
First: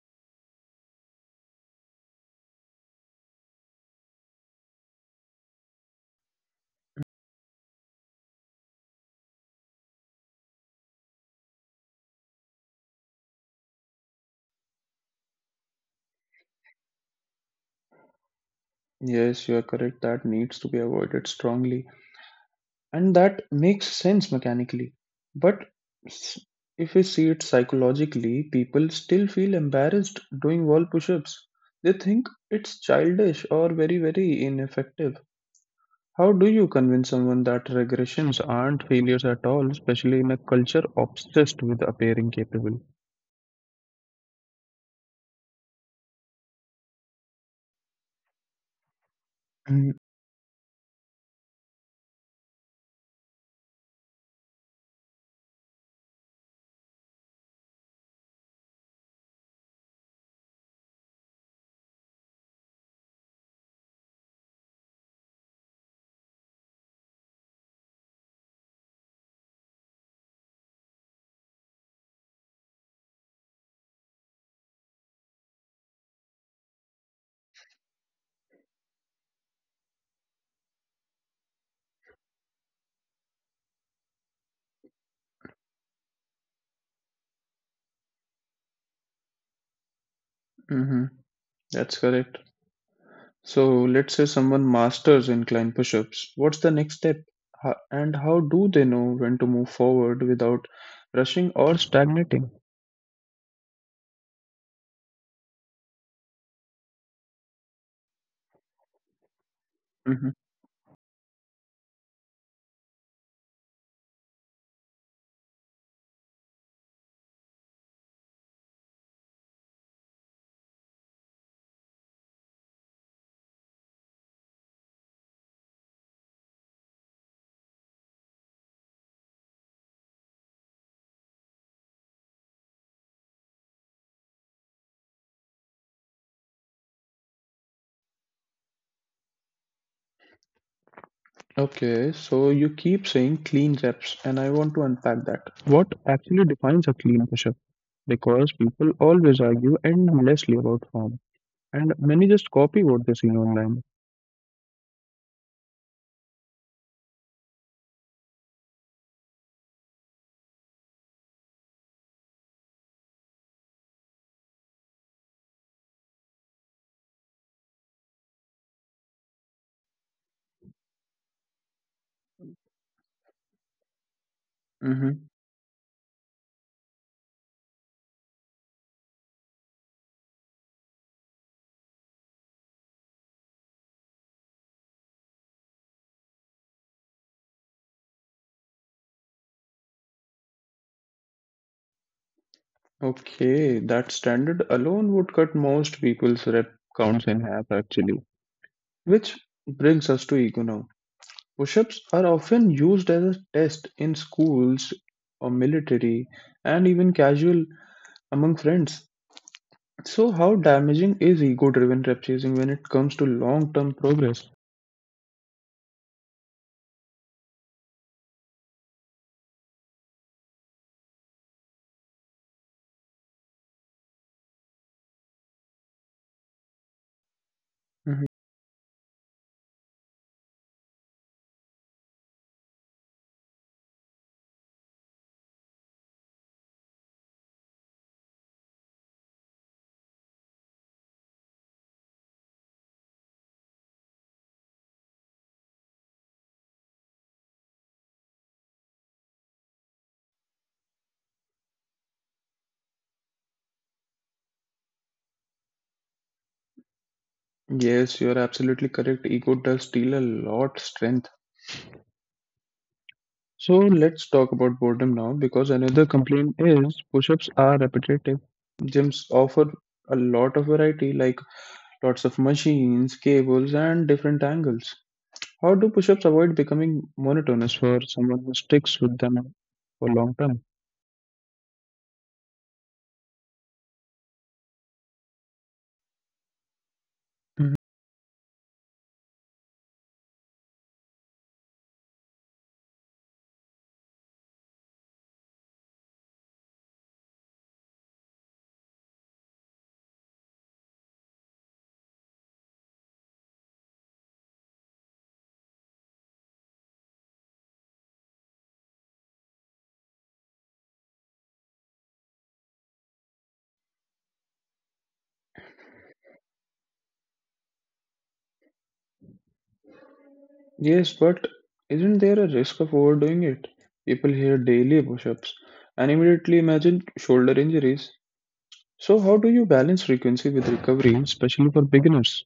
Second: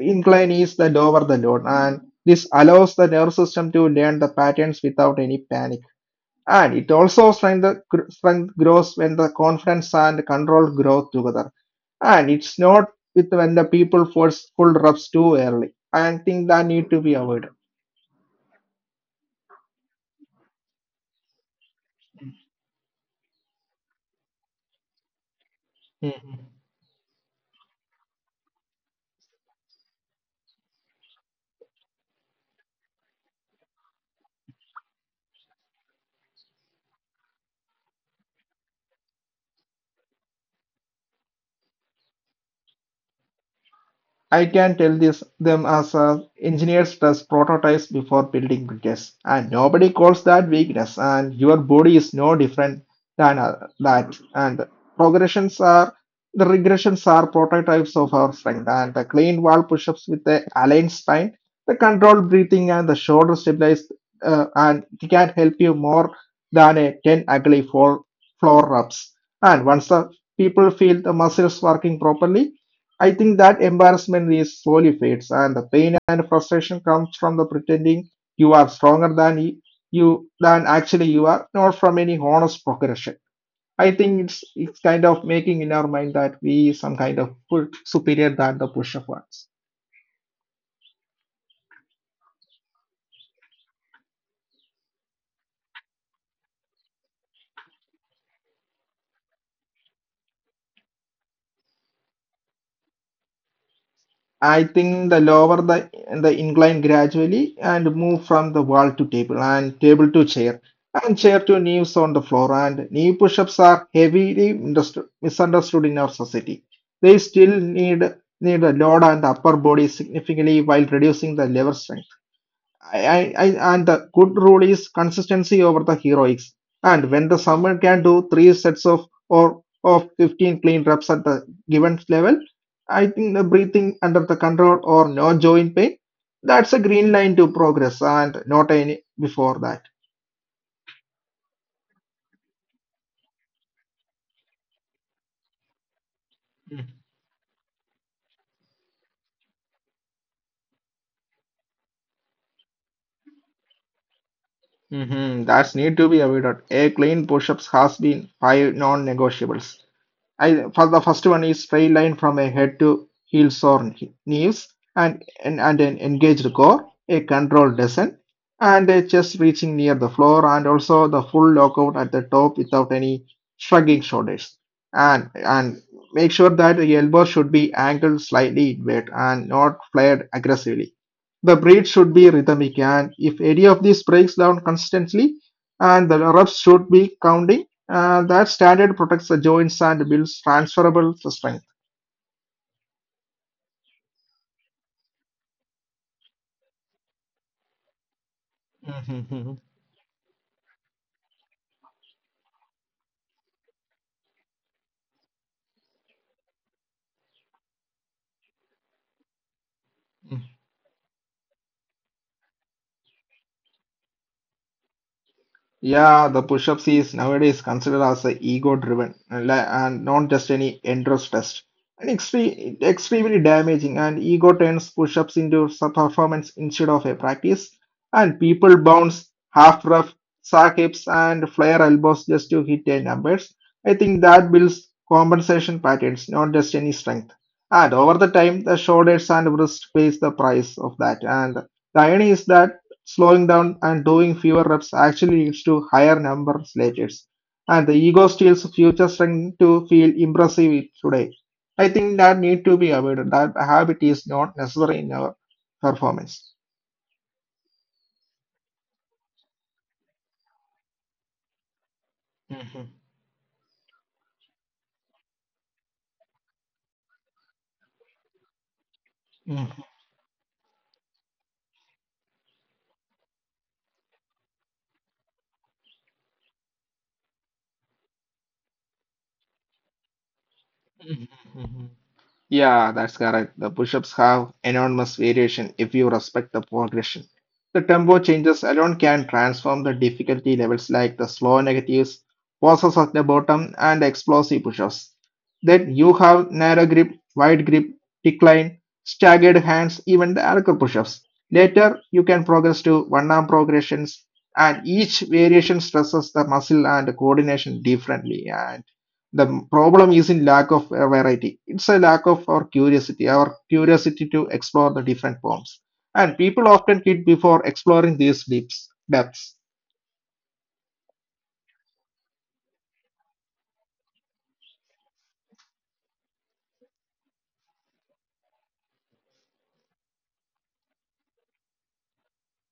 Speaker 2: incline is, the lower the load. And this allows the nervous system to learn the patterns without any panic and it also strength, strength grows when the confidence and control grow together. And it's not with when the people force pull reps too early. And think that need to be avoided.
Speaker 1: Yes, you are correct. That needs to be avoided strongly. And that makes sense mechanically. But s- if we see it psychologically, people still feel embarrassed doing wall push ups. They think it's childish or very, very ineffective. How do you convince someone that regressions aren't failures at all, especially in a culture obsessed with appearing capable?
Speaker 2: I can tell this them as engineers test prototypes before building bridges, and nobody calls that weakness. And your body is no different than that. And progressions are the regressions are prototypes of our strength. And the clean wall push-ups with the aligned spine, the controlled breathing, and the shoulder stabilized, and it can help you more than a ten ugly floor reps. And once the people feel the muscles working properly I think that embarrassment is slowly fades, and the pain and frustration comes from the pretending you are stronger than y- you than actually you are, not from any honest progression. I think it's kind of making in our mind that we some kind of full superior than the push-up ones.
Speaker 1: Mm-hmm. That's correct. So let's say someone masters incline push-ups. What's the next step? And how do they know when to move forward without rushing or stagnating?
Speaker 2: I think the lower the incline gradually and move from the wall to table and table to
Speaker 1: Hmm.
Speaker 2: chair and chair to knees on the floor and knee push-ups are heavily misunderstood in our society. They still need a load on the upper body significantly while reducing the lever strength. And the good rule is consistency over the heroics. And when the someone can do three sets of or of 15 clean reps at the given level, I think the breathing under the control or no joint pain, that's a green line to progress and not any before that.
Speaker 1: Okay, so you keep saying clean reps, and I want to unpack that. What actually defines a clean push-up? Because people always argue endlessly about form, and many just copy what they see online.
Speaker 2: Mhm. That's need to be avoided. A clean push-ups has been five non-negotiables. I for the first one is straight line from a head to heels or knees, and an engaged core, a controlled descent, and a chest reaching near the floor, and also the full lockout at the top without any shrugging shoulders. And
Speaker 1: Hmm.
Speaker 2: and make sure that the elbow should be angled slightly inward and not flared aggressively. The breath should be rhythmic, and if any of these breaks down consistently, and the reps should be counting that standard protects the joints and builds transferable strength.
Speaker 1: Okay, that standard alone would cut most people's rep counts in half, actually. Which
Speaker 2: Mhm,
Speaker 1: brings us to ego now. Push-ups are often used as a test in schools or military and even casual among friends. So
Speaker 2: mhm,
Speaker 1: how damaging is ego-driven rep chasing when it comes to long-term progress?
Speaker 2: Yeah, the push-ups is nowadays considered as a ego-driven and and not just any endurance test. And extremely damaging, and ego turns push-ups into a performance instead of a practice. And
Speaker 1: Mhm.
Speaker 2: people bounce half rough sack hips and flare elbows just to hit their numbers. I think that builds compensation patterns, not just any strength. And over the time, the shoulders and wrist pays the price of that. And the irony is that slowing down and doing fewer reps actually leads to higher numbers later. And the ego steals future strength to feel impressive today. I think that need to be avoided. That habit is not necessary in our performance.
Speaker 1: Yes, you're absolutely correct. Ego does steal a lot strength.
Speaker 2: Mhm.
Speaker 1: So let's talk about boredom now because another complaint is push-ups are repetitive. Gyms
Speaker 2: Mhm.
Speaker 1: offer a lot of variety like lots of machines, cables and different angles. How do push-ups avoid becoming monotonous for someone who sticks with them for long term?
Speaker 2: Mhm. mhm. Yeah, that's correct. The push-ups have enormous variation if you respect the progression. The
Speaker 1: Mhm.
Speaker 2: tempo changes alone can transform the difficulty levels like the slow negatives, pauses at the bottom, and explosive push-ups. Then you have narrow grip, wide grip, decline, staggered hands, even the ankle push-ups. Later, you can progress to one-arm progressions, and each variation stresses the muscle and coordination differently. And. The problem is in lack of variety, it's a lack of our curiosity to explore the different forms. And people often quit before exploring these depths.
Speaker 1: Yes, but isn't there a risk of overdoing it? People hear daily push-ups and immediately imagine shoulder injuries. So how do you balance frequency with recovery, especially for beginners?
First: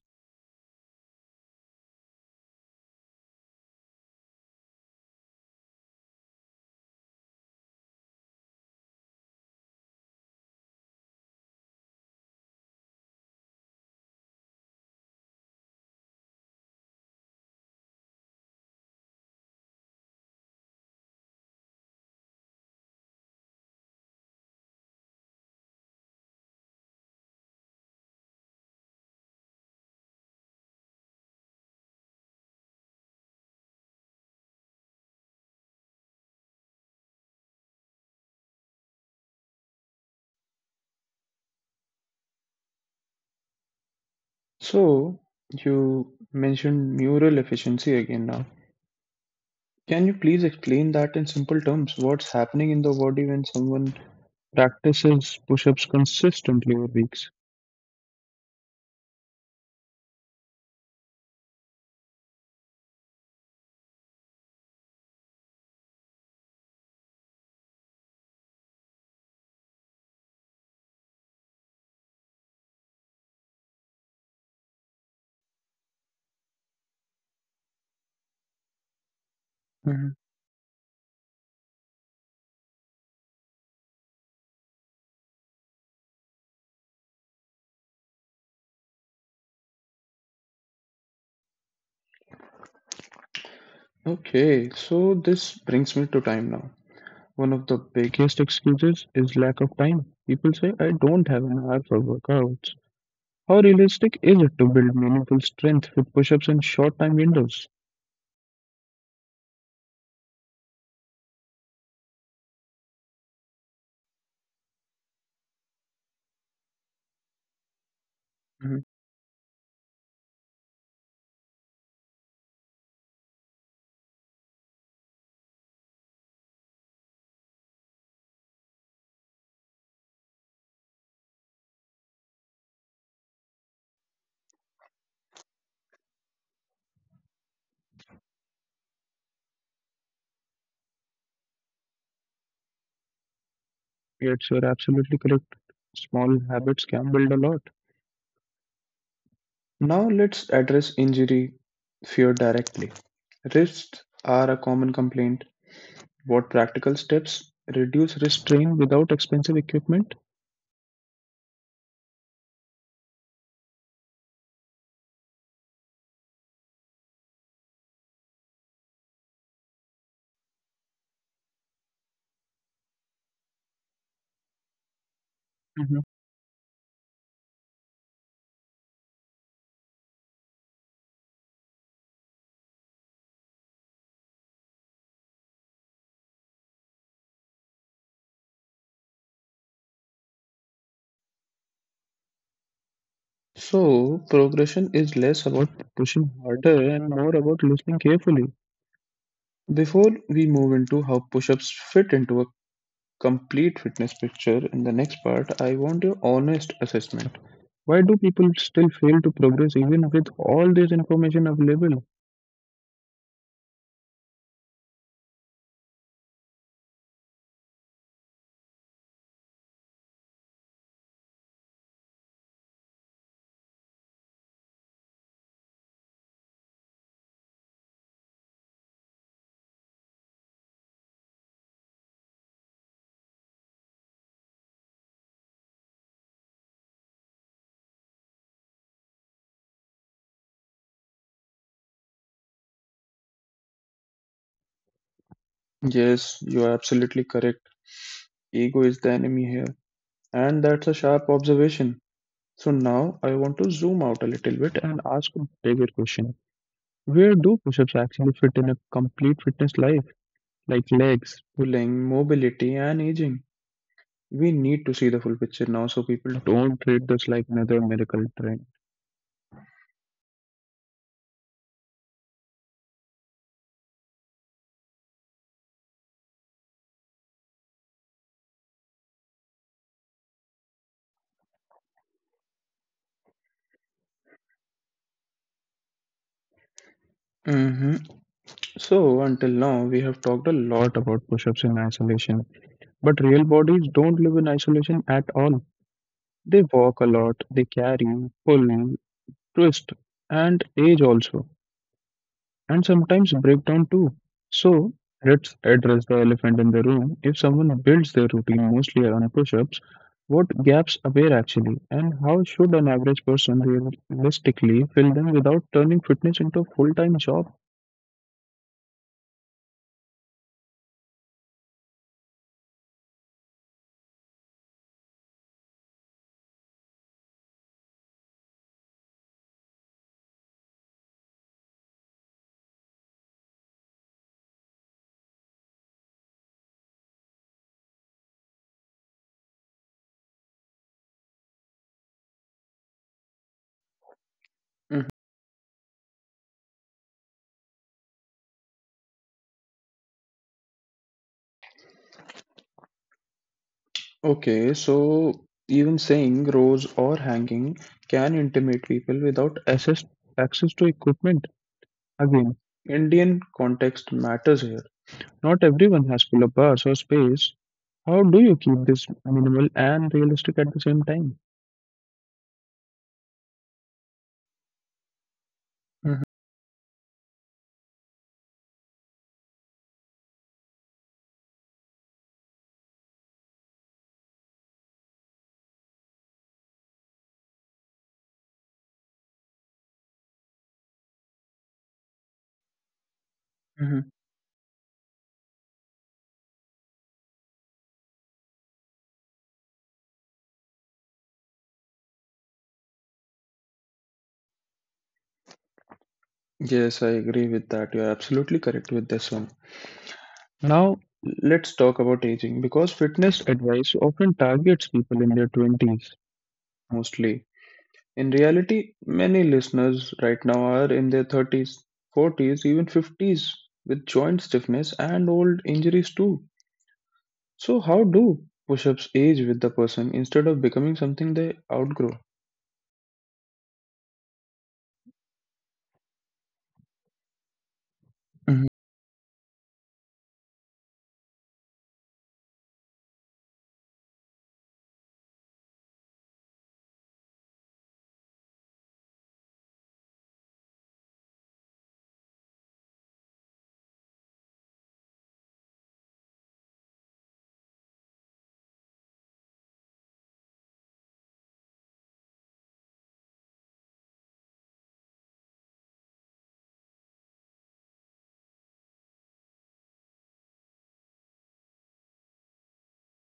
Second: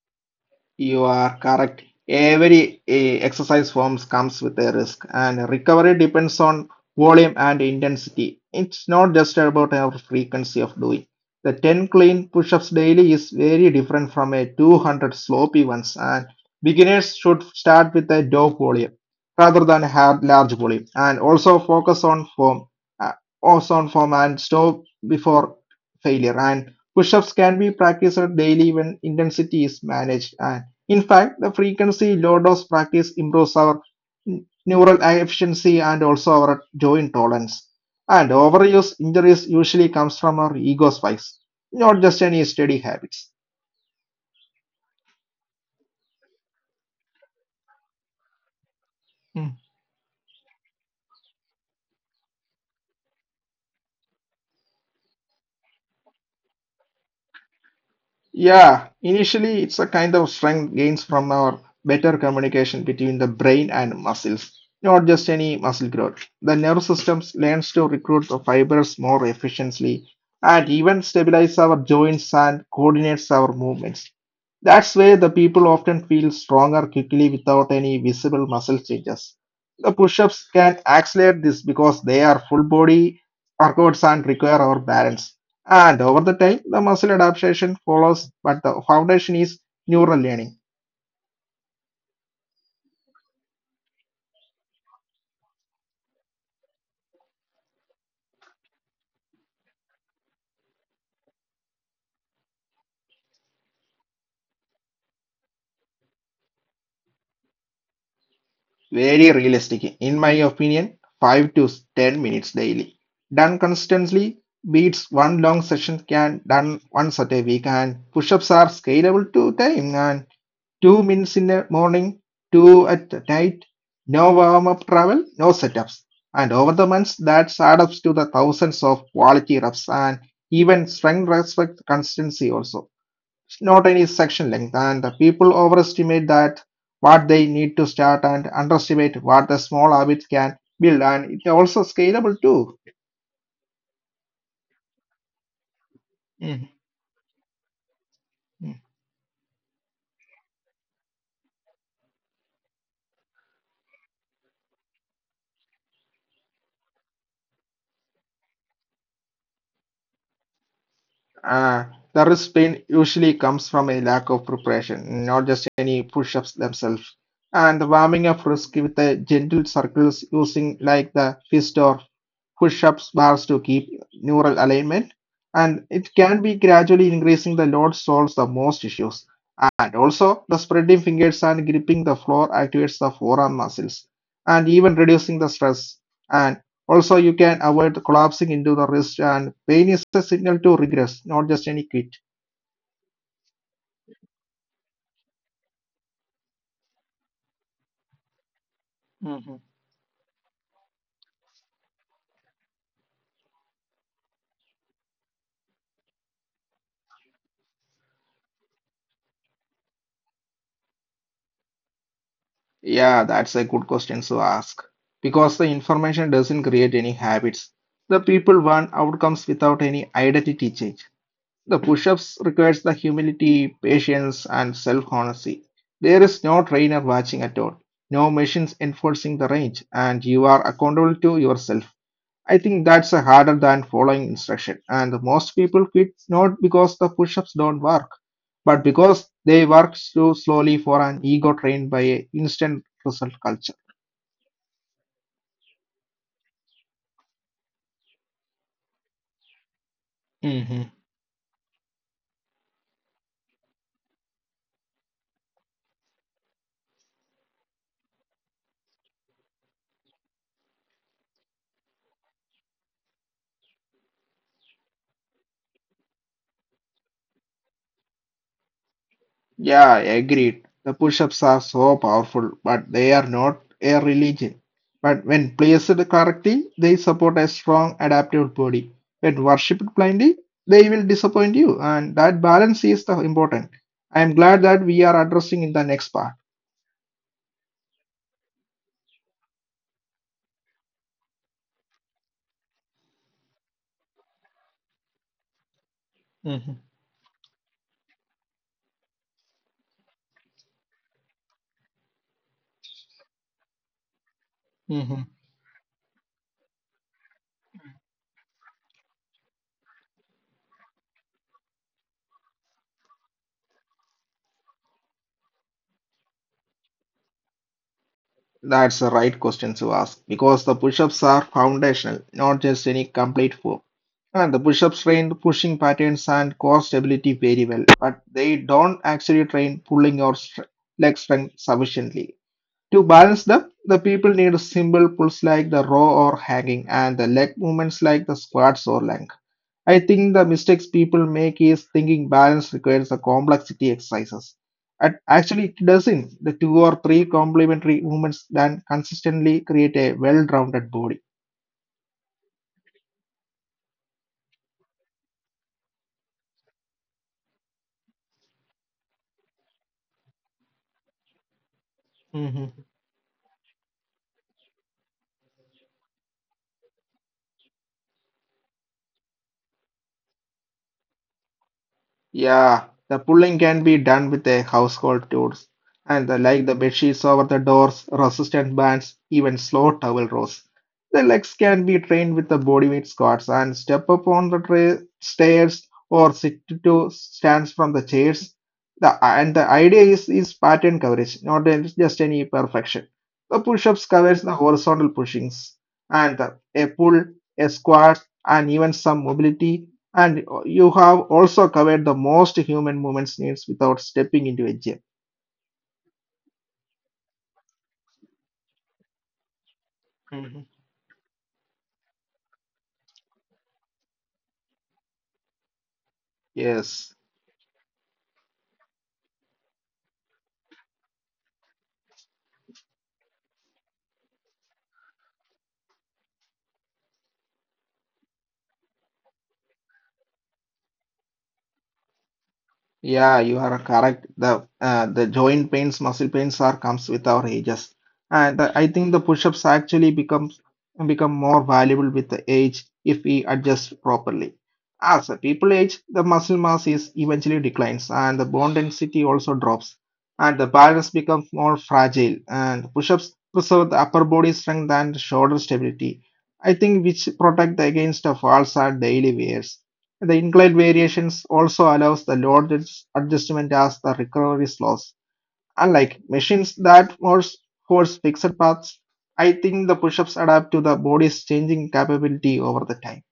Speaker 2: You are correct. Every exercise forms comes with a risk, and recovery depends on volume and intensity. It's not just about our frequency of doing. The 10 clean push-ups daily is very different from a 200 sloppy ones, and beginners should start with a low volume rather than have large volume, and also focus on form, uh, and stop before failure. And push-ups can be practiced daily when intensity is managed. And in fact, the frequency low dose practice improves our neural efficiency and also our joint tolerance. And overuse injuries usually comes from our ego spikes, not just any steady habits.
Speaker 1: So you mentioned neural efficiency again now. Can you please explain that in simple terms? What's happening in the body when someone practices push-ups consistently over weeks?
Speaker 2: Yeah, initially it's a kind of strength gains from our better communication between the brain and muscles, not just any muscle growth. The nerve systems learns to recruit the fibers more efficiently and even stabilize our joints and coordinates our movements. That's why the people often feel stronger quickly without any visible muscle changes. The push-ups can accelerate this because they are full body workouts and require our balance. And over the time, the muscle adaptation follows, but the foundation is neural learning.
Speaker 1: Okay, so this brings me to time now. One of the biggest excuses is lack of time. People say, I don't have an hour for workouts. How realistic is it to build meaningful strength with push ups in short time windows?
Speaker 2: Very realistic, in my opinion, 5 to 10 minutes daily. Done consistently beats one long session can done once at a week, and push-ups are
Speaker 1: Mhm.
Speaker 2: scalable to time and 2 minutes in the morning, 2 at night, no warm-up travel, no setups. And over the months, that adds up to the thousands of quality reps and even strength respect consistency also. It's not any section length, and the people overestimate that what they need to start and underestimate what the small habits can build, and it's also scalable too.
Speaker 1: Yes, you're absolutely correct. Small
Speaker 2: Mhm.
Speaker 1: habits can build a lot. Now let's address injury fear directly. Wrists are a common complaint. What practical steps reduce wrist strain without expensive equipment?
Speaker 2: Uh, the wrist pain usually comes from a lack of preparation, not just any push-ups themselves. And the warming up wrist with the gentle circles using like the fist or push-ups bars to keep neural alignment. And it can be gradually increasing the load solves the most issues. And also, the spreading fingers and gripping the floor activates the forearm muscles and even reducing the stress. And also, you can avoid collapsing into the wrist, and pain is a signal to regress, not just any quit.
Speaker 1: So, progression is less about pushing harder and more about listening carefully. Before we move into how push ups fit into a complete fitness picture in the next part, I want your honest assessment. Why do people still fail to progress even with all this information available?
Speaker 2: Yeah, that's a good question to ask. Because the information doesn't create any habits. The people want outcomes without any identity change. The push-ups requires the humility, patience, and self-honesty. There is no trainer watching at all, no machines enforcing the range, and you are accountable to yourself. I think that's a harder than following instruction, and most people quit not because the push-ups don't work, but because they work so slowly for an ego trained by a instant result culture.
Speaker 1: Yes, you are absolutely correct. Ego is the enemy here, and that's
Speaker 2: Hmm.
Speaker 1: a sharp observation. So, now I want to zoom out a little bit and ask a bigger question. Where do push ups actually fit in a complete fitness life? Like legs, pulling, mobility, and aging. We need to see the full picture now so people don't treat this like another medical trend.
Speaker 2: Yeah, agreed. The push-ups are so powerful, but they are not a religion. But when placed correctly, they support a strong, adaptable body. When worshipped blindly, they will disappoint you, and that balance is the important. I am glad that we are addressing in the next
Speaker 1: Hmm. So, until now, we have talked a lot about push ups in isolation, but real bodies don't live in isolation at all. They
Speaker 2: part.
Speaker 1: walk a lot, they carry, pull, twist, and age also, and sometimes breakdown too. So
Speaker 2: Mhm.
Speaker 1: let's address the elephant in the room. If someone builds their routine mostly around push-ups, what gaps appear actually, and how should an average person realistically fill them without turning fitness into a full-time job?
Speaker 2: That's the right question to ask because the push ups are foundational, not just any complete form. And the push ups train pushing patterns and core stability very well, but they don't actually train pulling or leg strength sufficiently. To balance them, the people need simple pulls like the row or hanging and the leg movements like the squats or lunges. I think the mistakes people make is thinking balance requires a complexity exercises.
Speaker 1: Mhm.
Speaker 2: Actually, it doesn't. The two or three complementary movements then consistently create a well-rounded body.
Speaker 1: Okay, so even saying rows or hanging can intimidate people without access to equipment again. Indian context matters here. Not everyone has pull-up bars or space. How do you keep this minimal and realistic at the same time?
Speaker 2: Yeah, the pulling can be done with a household tools and the, like the bed sheets over the doors, resistant bands, even slow towel rolls. The legs can be trained with the body weight squats and step up on the stairs or sit to stands from the chairs. The and the idea is pattern coverage, not a- just any perfection. The push-ups
Speaker 1: Mm-hmm.
Speaker 2: covers the horizontal pushings and the, a pull, a squat, and even some mobility, and you have also covered the most human movements needs without stepping into a gym.
Speaker 1: Yes, I agree with that. You're absolutely correct with this one.
Speaker 2: Mhm.
Speaker 1: Now, let's talk about aging because fitness advice often targets people in their 20s,
Speaker 2: Yes.
Speaker 1: mostly. In reality, many listeners right now are in their 30s, 40s, even 50s with joint stiffness and old injuries too. So, how do push ups age with the person instead of becoming something they outgrow?
Speaker 2: Yeah, you are correct. The joint pains, muscle pains are comes with our ages, and
Speaker 1: Mhm.
Speaker 2: I think the push-ups actually become more valuable with the age if we adjust properly. As the people age, the muscle mass is eventually declines, and the bone density also drops, and the balance becomes more fragile. And push-ups preserve the upper body strength and shoulder stability. I think which protect against the falls at daily wears. The inclined variations also allows the load adjustment as the recovery slows. Unlike machines that force fixed paths, I think the push-ups adapt to the body's changing capability over the time.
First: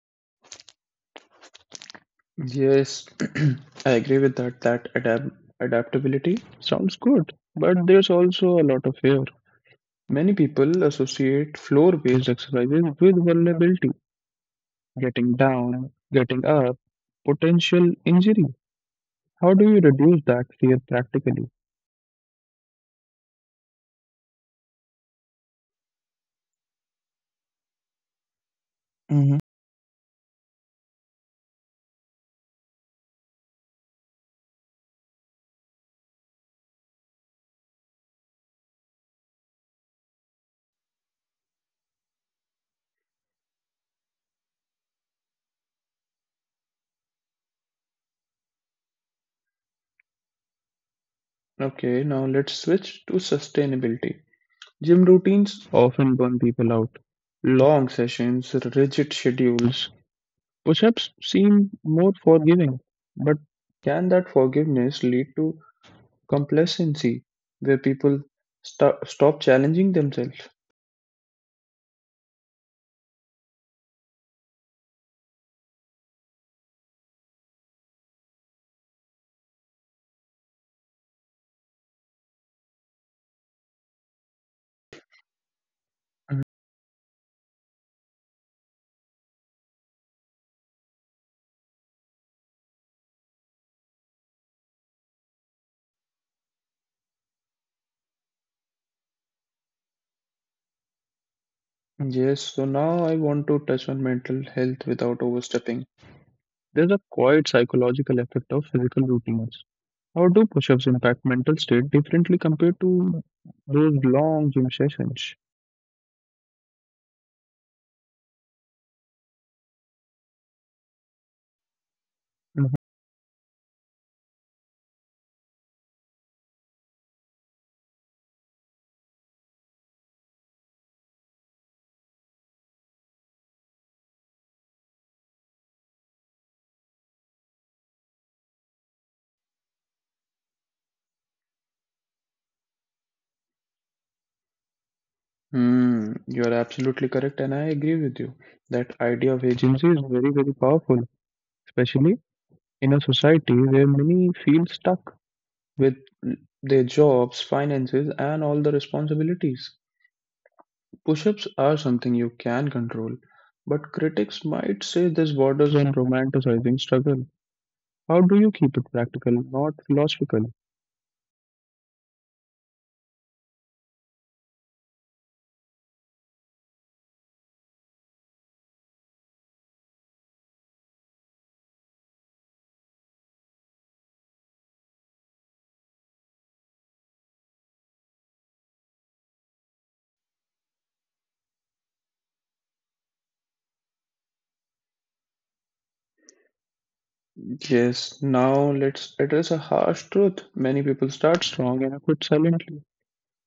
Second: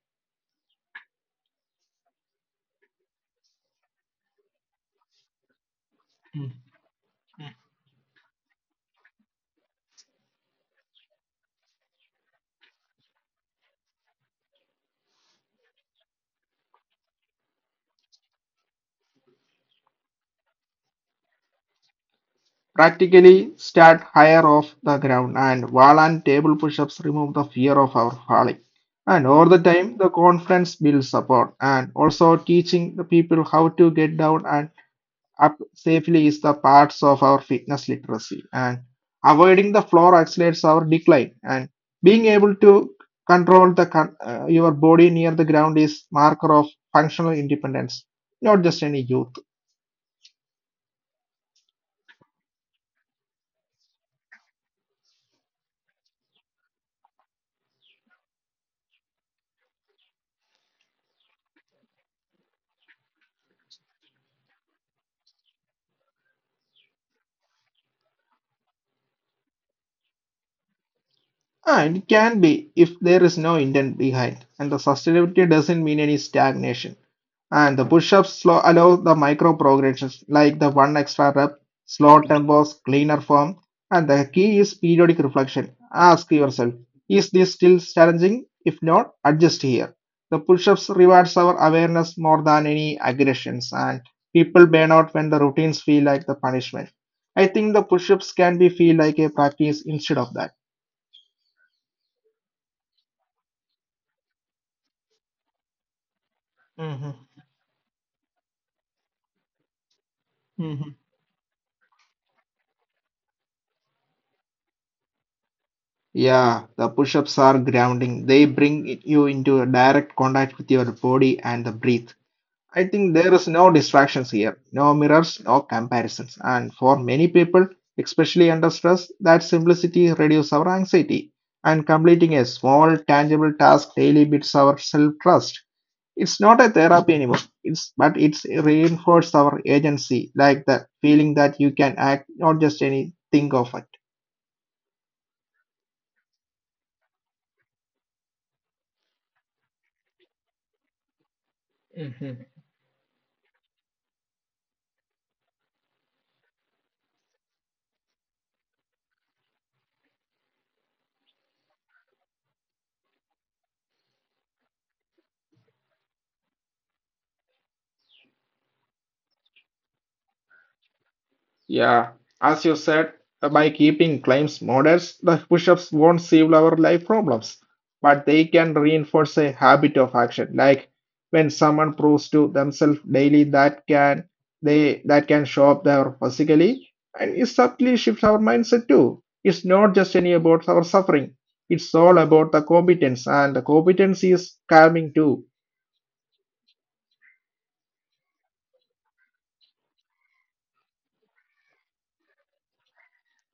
Speaker 1: Yes, I agree with that. That adaptability
Speaker 2: Mm.
Speaker 1: sounds good, but there's also a lot of fear. Many people associate floor-based exercises with vulnerability, getting down, getting up, potential injury. How do you reduce that fear practically?
Speaker 2: Practically start higher off the ground, and wall and table push-ups remove the fear of our falling. And
Speaker 1: Hmm.
Speaker 2: over the time, the confidence builds support, and also teaching the people how to get down and up safely is the parts of our fitness literacy, and avoiding the floor accelerates our decline, and being able to control the your body near the ground is marker of functional independence, not just any youth.
Speaker 1: Okay, now let's switch to sustainability. Gym routines often burn people out. Long sessions, rigid schedules. Push ups seem more forgiving, but can that forgiveness lead to complacency where people stop challenging themselves?
Speaker 2: And it can be if there is no intent behind, and the sustainability doesn't mean any stagnation. And the push-ups slow allow the micro progressions like the one extra rep, slow tempos, cleaner form, and the key is periodic reflection. Ask
Speaker 1: Mhm.
Speaker 2: yourself, is this still challenging? If not, adjust here. The push-ups rewards our awareness more than any aggressions, and people burn out when the routines feel like the punishment. I think the push-ups can be feel like a practice instead of that.
Speaker 1: Yes, so now I want to touch on mental health without overstepping. There's a
Speaker 2: Mhm.
Speaker 1: quiet psychological effect of physical routines. How do push ups impact mental state differently compared to those long gym sessions?
Speaker 2: Yeah, the push-ups are grounding. You into a direct contact with your body and the breath.
Speaker 1: Mhm.
Speaker 2: I think there is no distractions here, no mirrors, no comparisons. And for many people, especially under stress, that simplicity reduces our anxiety. And completing a small, tangible task daily builds our self-trust. It's not a therapy anymore. It's but it's reinforced our agency, like the feeling that you can act, not just any think of
Speaker 1: Hmm, you are absolutely correct, and I agree with you. That idea of agency is very, very powerful, especially
Speaker 2: it.
Speaker 1: in a society where many feel stuck with their jobs, finances, and all the responsibilities. Push ups are something you can control, but critics might say this borders on romanticizing struggle. How do you keep it practical, not philosophical?
Speaker 2: Yeah, as you said, by keeping claims modest, the push-ups won't solve our life problems, but they can reinforce a habit of action. Like when someone proves to themselves daily that can they that can show up there physically, and it subtly shifts our mindset too. It's not just any about our suffering; it's all about the competence, and the competence is calming too.
Speaker 1: Yes, now let's address a harsh truth. Many people start strong and quit silently.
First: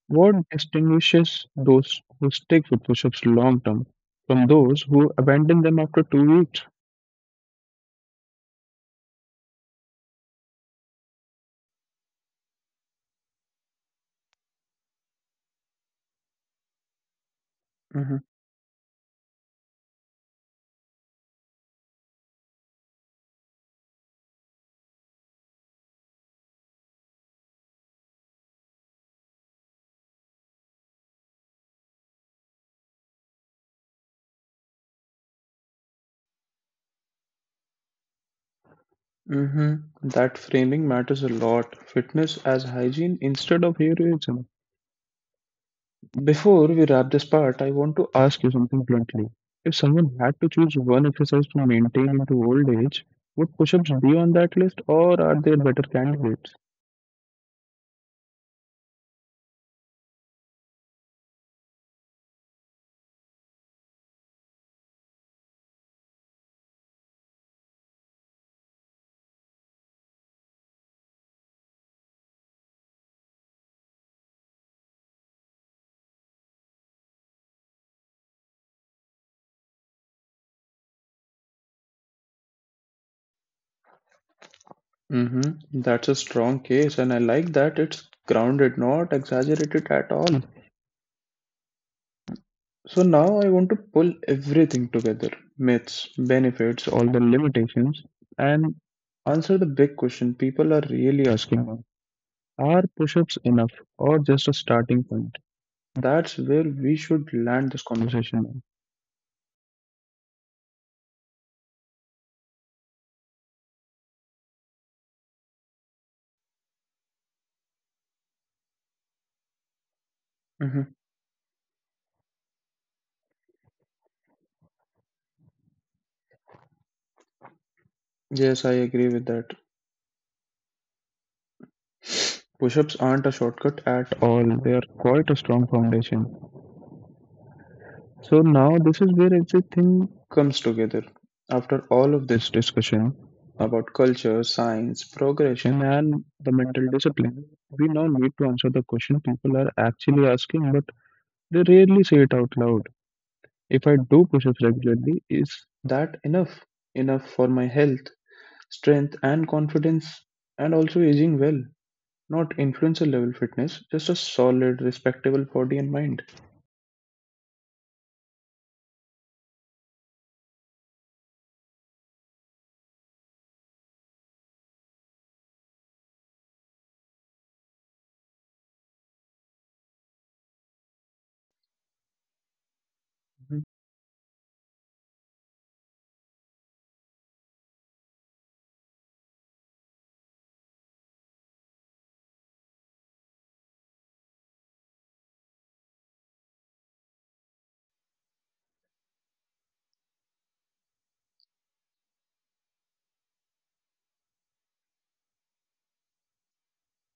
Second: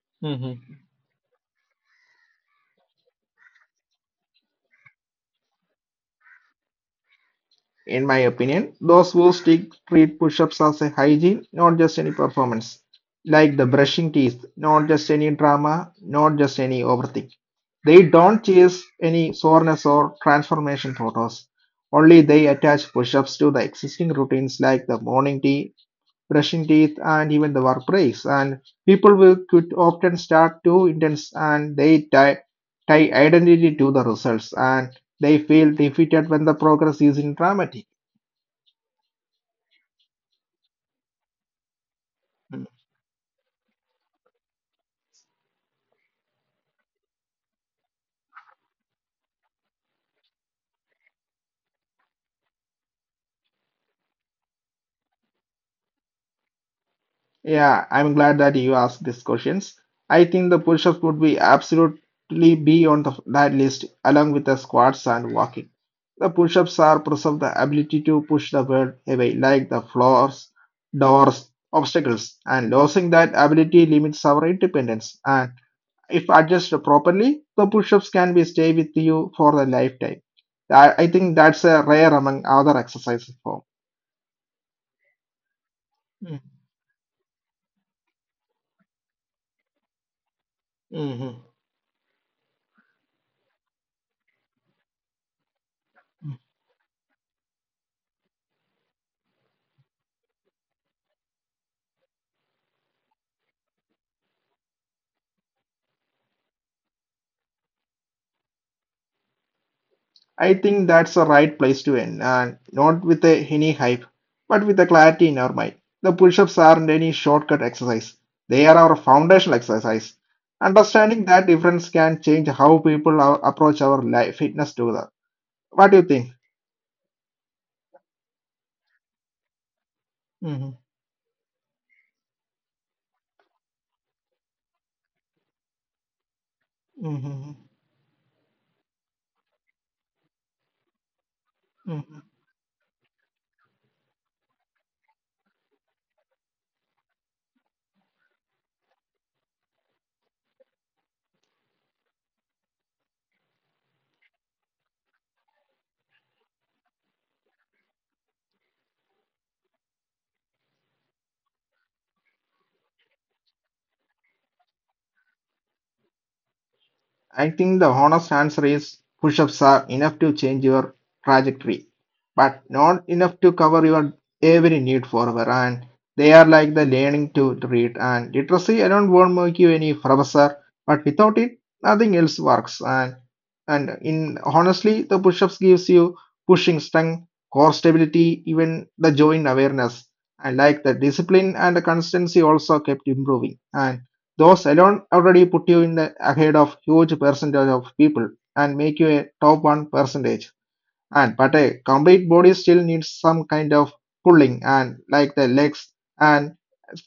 Speaker 1: What distinguishes those who stick with push ups long term from those who abandon them after 2 weeks?
Speaker 2: In my opinion, those who stick treat push-ups as a hygiene, not just any performance. Like the brushing teeth, not just any drama, not just any overthink. They don't chase any soreness or transformation photos. Only they attach push-ups to the existing routines like the morning tea, brushing teeth, and even the work breaks. And people will could often start too intense, and they tie identity to the results, and they feel defeated when the progress is in dramatic.
Speaker 1: Hmm. That framing matters a lot. Fitness as hygiene instead of heroism. Before we wrap this part, I want to ask you something bluntly. If someone had to choose one exercise to maintain into old age, would push-ups be on that list, or are there better candidates?
Speaker 2: Yeah, I'm glad that you asked these questions. I think the push-ups would be absolutely be on the, that list along with the squats and walking. The push-ups are preserve the ability to push the world away, like the floors, doors, obstacles, and losing that ability limits our independence. And if adjusted properly, the push-ups can be stay with you for the lifetime. I think that's a rare among other exercise form.
Speaker 1: Mm-hmm. That's a strong case, and I like that it's grounded, not exaggerated at all.
Speaker 2: Mm-hmm.
Speaker 1: So now I want to pull everything together: myths, benefits, all the limitations, and answer the big question people are really asking now. Are push ups enough or just a starting point? That's where we should land this conversation.
Speaker 2: I think that's the right place to end, and not with a, any hype, but with the clarity in our mind. The push ups aren't any shortcut exercise, they are our foundational exercise.
Speaker 1: Hmm.
Speaker 2: Understanding that difference can change how people are, approach our life, fitness together. What do you think?
Speaker 1: Yes, I agree with that.
Speaker 2: Hmm.
Speaker 1: Push ups aren't a shortcut at all, they are quite a strong foundation.
Speaker 2: Hmm.
Speaker 1: So now this is where everything comes together. After all of
Speaker 2: Hmm.
Speaker 1: this discussion about culture, science, progression, and the mental discipline, we now need to answer the question people are actually asking, but they rarely say it out loud. If I do push-ups regularly, is that enough? Enough for my health, strength, and confidence, and also aging well. Not influencer level fitness, just a solid, respectable body and mind.
Speaker 2: I think the honest answer is push ups are enough to change your trajectory, but not enough to cover your every need forever. And they are like the learning to read and literacy. I don't want to make you any professor, but without it, nothing else works. And in honestly the push-ups gives you pushing strength, core stability, even the joint awareness. I like the discipline, and the consistency also kept improving, and those alone already put you in the ahead of huge percentage of people and make you a top one percentage. And but a complete body still needs some kind of pulling and like the legs and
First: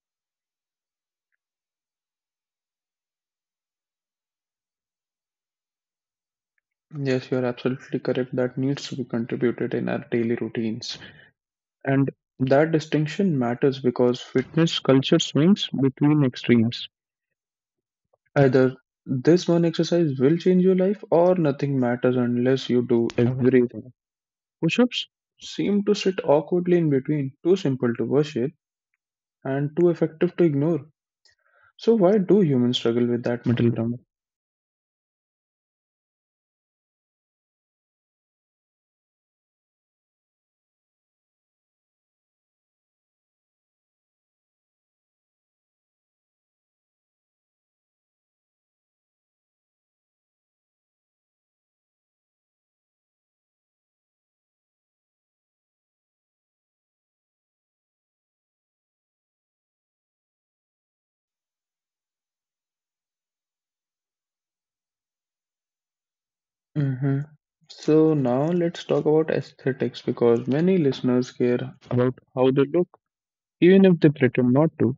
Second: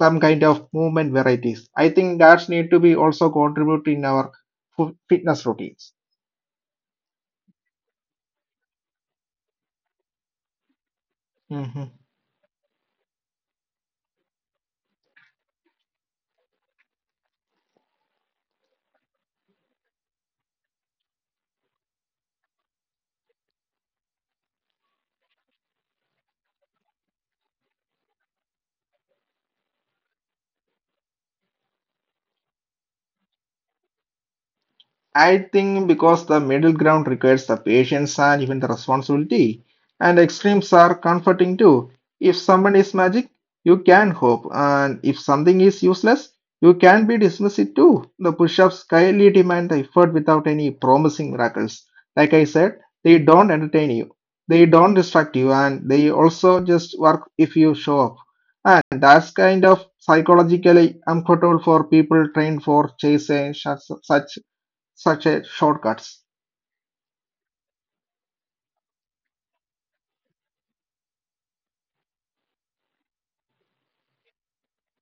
Speaker 2: some kind of movement varieties. I think that's need to be also contribute in our fitness routines.
Speaker 1: Yes, you're absolutely correct. That needs to be contributed in our daily routines.
Speaker 2: Mhm.
Speaker 1: And that distinction matters because fitness culture swings between extremes. Either this one exercise will change your life, or nothing matters unless you do everything. Push ups seem to sit awkwardly in between, too simple to worship and too effective to ignore. So, why do humans struggle with that middle ground?
Speaker 2: I think because the middle ground requires the patience and even the responsibility, and extremes are comforting too. If someone is magic, you can hope, and if something is useless, you can be dismissed it too. The push ups highly demand the effort without any promising miracles. Like I said, they don't entertain you, they don't distract you, and they also just work if you show up. And that's kind of psychologically uncomfortable for people trained for chasing such a shortcuts.
Speaker 1: Hmm. So now let's talk about aesthetics because many listeners care about how they look, even if they pretend not to.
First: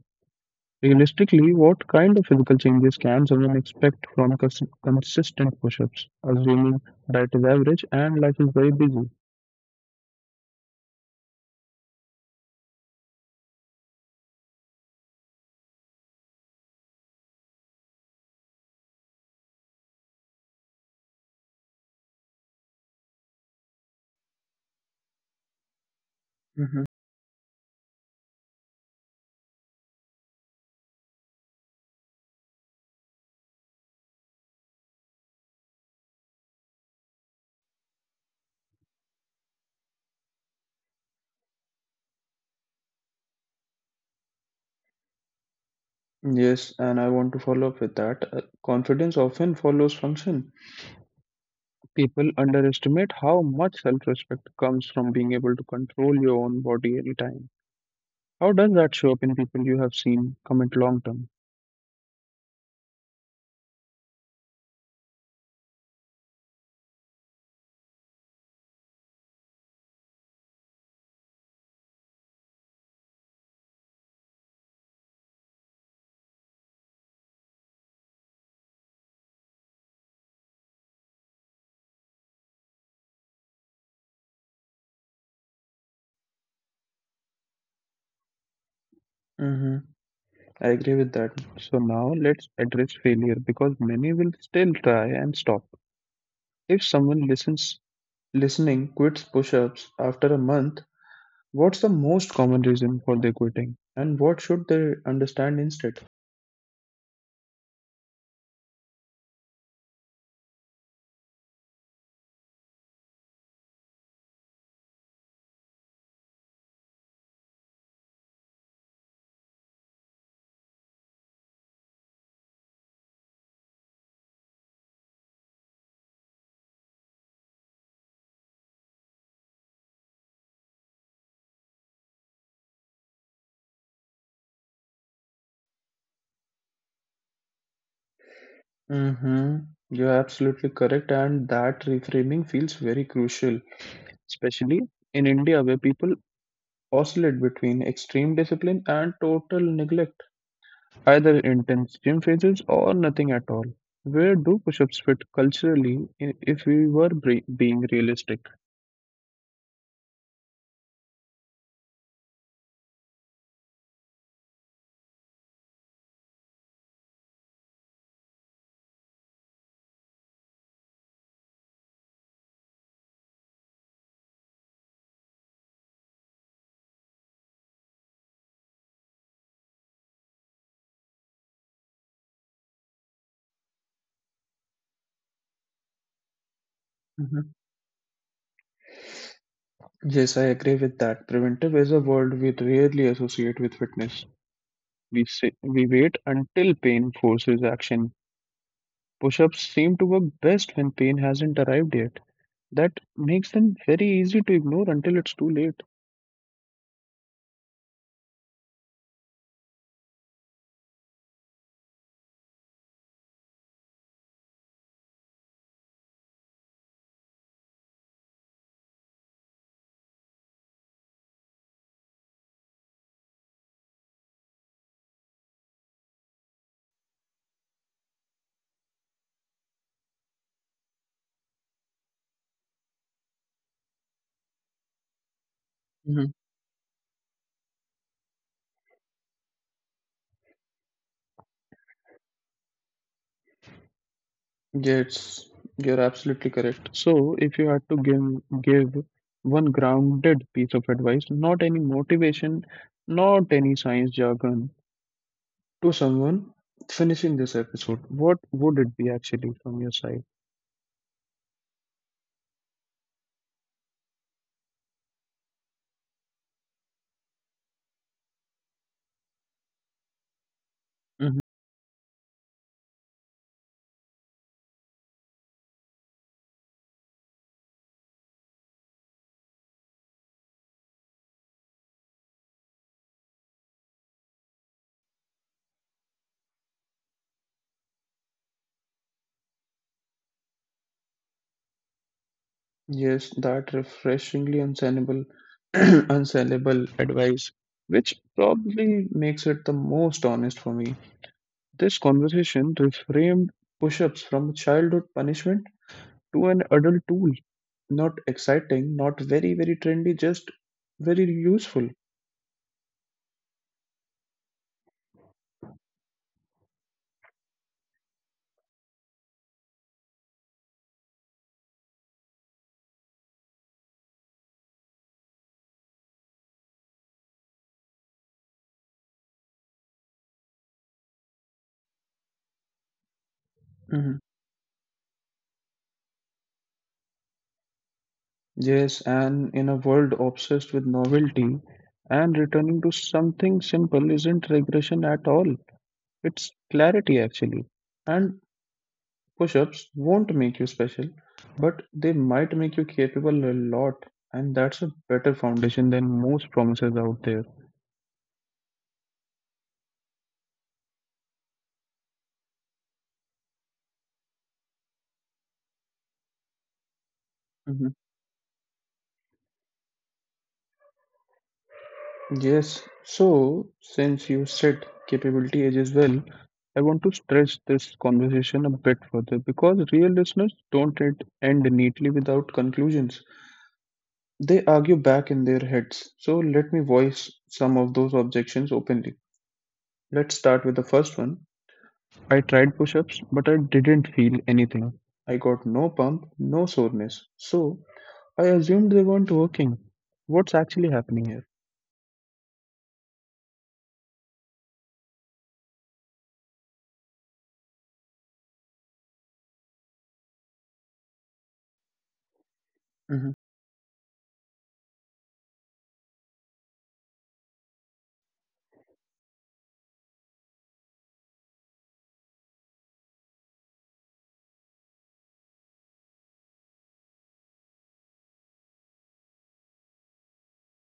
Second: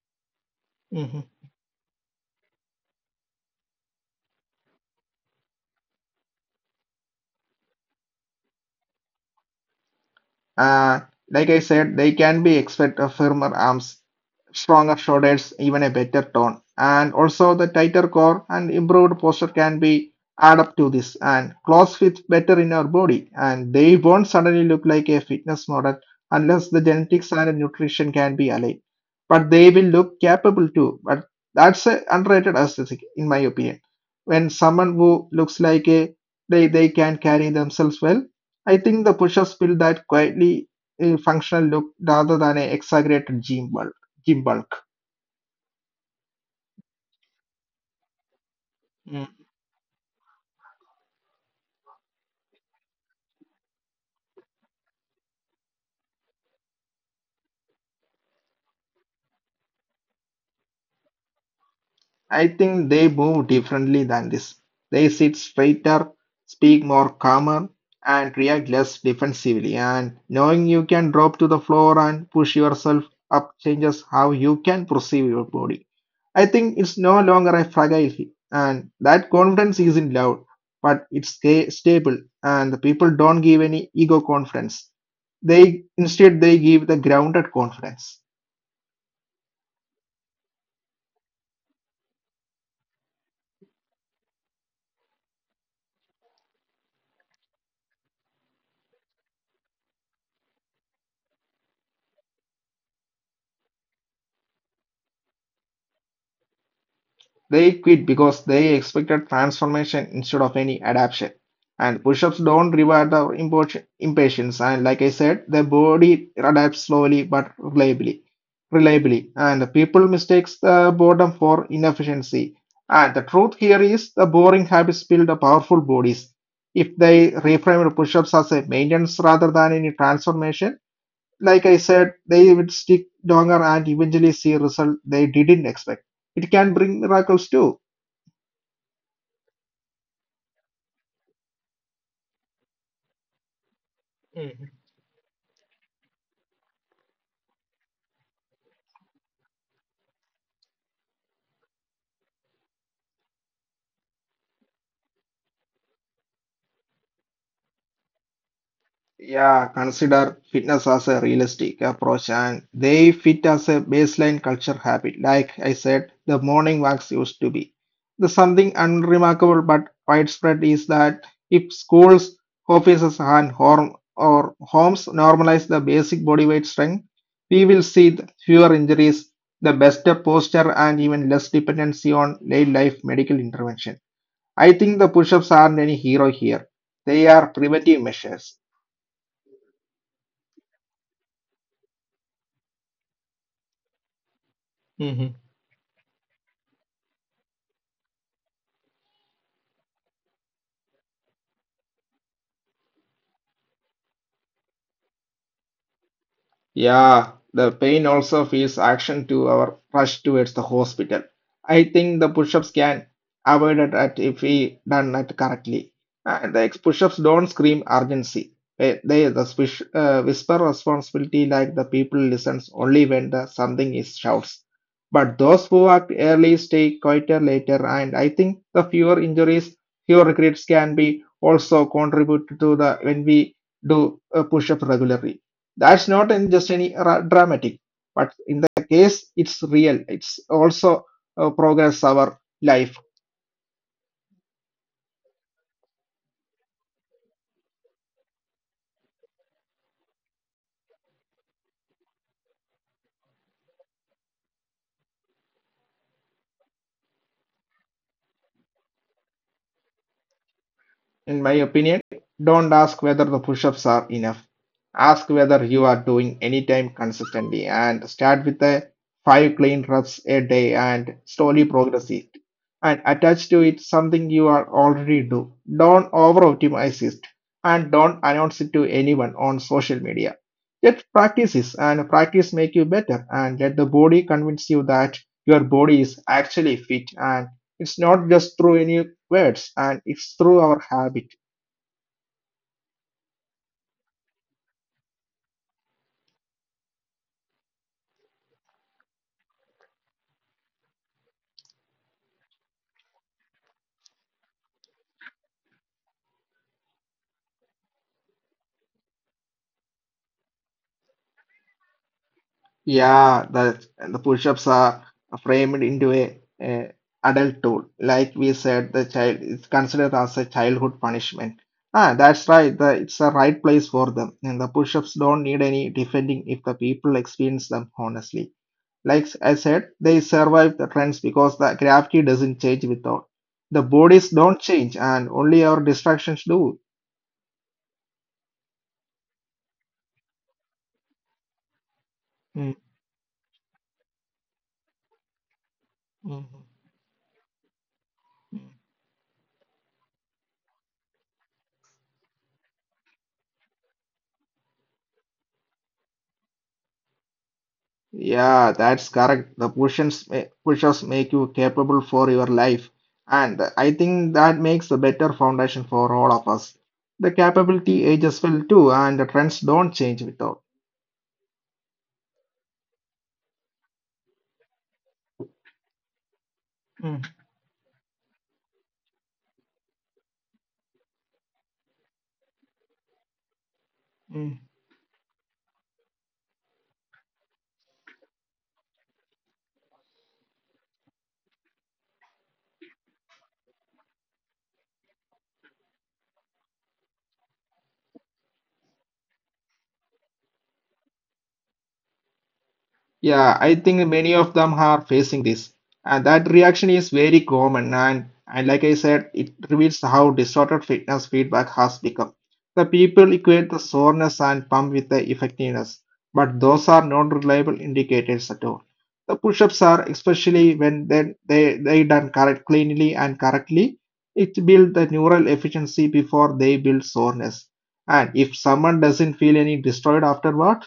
Speaker 2: Mhm.
Speaker 1: Realistically, what kind of physical changes can someone expect from consistent push-ups, assuming diet is average and life is very busy?
Speaker 2: Uh, like I said, they can be expect a firmer arms, stronger shoulders, even a better tone. And also the tighter core and improved posture can be add up to this, and clothes fit better in our body, and they won't suddenly look like a fitness model unless the
Speaker 1: Hmm.
Speaker 2: genetics and nutrition can be aligned. But they will look capable too. But that's a underrated aesthetic in my opinion. When someone who looks like a they can carry themselves well. I think the push-ups build that quietly, functional look rather than an exaggerated gym bulk. Gym bulk.
Speaker 1: Yes, and I want to follow up with that. Confidence often follows function. People underestimate how much self-respect comes from being able to control your own body anytime. How does that show up in people you have seen commit long term?
Speaker 2: I think they move differently than this. They sit straighter, speak more calmer, and react less defensively. And knowing you can drop to the floor and push yourself up changes how you can perceive your body. I think it's no longer a fragile hit, and that confidence isn't loud, but it's stable, and the people don't give any ego confidence. They instead they give the grounded confidence.
Speaker 1: Mm-hmm. I agree with that. So now let's address failure because many will still try and stop. If someone listening quits push ups after a month, what's the most common reason for their quitting, and what should they understand instead?
Speaker 2: They quit because they expected transformation instead of any adaptation. And push ups don't reward the impatience. And like I said, the body adapts slowly but reliably. And the people mistakes the boredom for inefficiency. And the truth here is the boring habits build the powerful bodies. If they reframe the push ups as a maintenance rather than any transformation, like I said, they would stick longer and eventually see result they didn't expect. It can bring miracles too.
Speaker 1: Mm-hmm. You're absolutely correct, and that reframing feels very crucial.
Speaker 2: Mhm.
Speaker 1: Especially in India, where people oscillate between extreme discipline and total neglect. Either intense gym phases or nothing at all. Where do push ups fit culturally if we were being realistic?
Speaker 2: Yeah, consider fitness as a realistic approach and they fit as a baseline culture habit. Like I said, the morning walks used to be. The something unremarkable but widespread is that if schools, offices, and home or homes normalize the basic body weight strength, we will see the fewer injuries, the better posture, and even less dependency on late life medical intervention. I think the push ups aren't any hero here. They are
Speaker 1: Mhm.
Speaker 2: preventive measures.
Speaker 1: Yes, I agree with that. Preventive is a word we rarely associate with fitness. We,
Speaker 2: Mhm.
Speaker 1: say, we wait until pain forces action. Push ups seem to work best when pain hasn't arrived yet. That makes them very easy to ignore until it's too late.
Speaker 2: Yeah, the pain also feels action to our rush towards the hospital. I think the push-ups can avoid it at if we done it correctly. And the push-ups don't scream urgency. They whisper responsibility like the people listens only when the something is shouts. But those who act early stay quieter later, and I think the fewer injuries, fewer regrets can be also contributed to the when we do a push-up regularly that's not in just any dramatic but in the case it's real it's also progress our life.
Speaker 1: Yes, you're absolutely correct. So, if you had to give one grounded piece of advice, not any motivation, not any science jargon, to someone finishing this episode, what would it be actually from your side?
Speaker 2: In my opinion, don't ask whether the push ups are enough. Ask whether you are doing any time consistently and start with a 5 clean reps a day and
Speaker 1: Mhm.
Speaker 2: slowly progress it. And attach to it something you are already do. Don't over optimize it and don't announce it to anyone on social media. Let practice is and practice make you better and let the body convince you that your body is actually fit and it's not just through any words, and it's through our habit.
Speaker 1: Yes, that refreshingly unsellable, unsellable advice, which probably makes it the most honest for me. This conversation reframed push-ups from childhood punishment to an adult tool. Not exciting, not very, very trendy, just very useful.
Speaker 2: Yeah, the push-ups are framed into a adult tool. Like we said, the child is considered as a childhood punishment. Ah, that's right. The, it's the right place for them, and the push-ups don't need any defending if the people experience them honestly. Like I said, they survive the trends because the gravity doesn't change without. The
Speaker 1: Mhm.
Speaker 2: bodies don't change, and only our distractions do.
Speaker 1: Yes, and in a world obsessed with novelty, and
Speaker 2: Mm,
Speaker 1: returning to something simple isn't regression at all. It's
Speaker 2: mm.
Speaker 1: clarity, actually. And push ups won't make you special, but they might make you capable a lot, and that's a better foundation than most promises out there.
Speaker 2: Yeah, that's correct. The push-ups, push-ups make you capable for your life. And I think that makes a better foundation for all of us. The capability ages well too, and the trends don't change without.
Speaker 1: Yes, so since you said capability age as well, I want to
Speaker 2: Mm,
Speaker 1: stretch this conversation a bit further because real listeners don't end neatly without conclusions.
Speaker 2: mm.
Speaker 1: They argue back in their heads. So let me voice some of those objections openly. Let's start with the first one. I tried push ups, but I didn't feel anything. I got no pump, no soreness. So I assumed they weren't working. What's actually happening here?
Speaker 2: Yeah, I think many of them are facing this. And that reaction is very common. And like I said, it reveals how distorted fitness feedback has become. The people equate the soreness and pump with the effectiveness, but those are not reliable indicators at all. The push ups are, especially when they done correct, cleanly and correctly, it builds the neural efficiency before they build soreness. And if someone doesn't feel any destroyed afterward,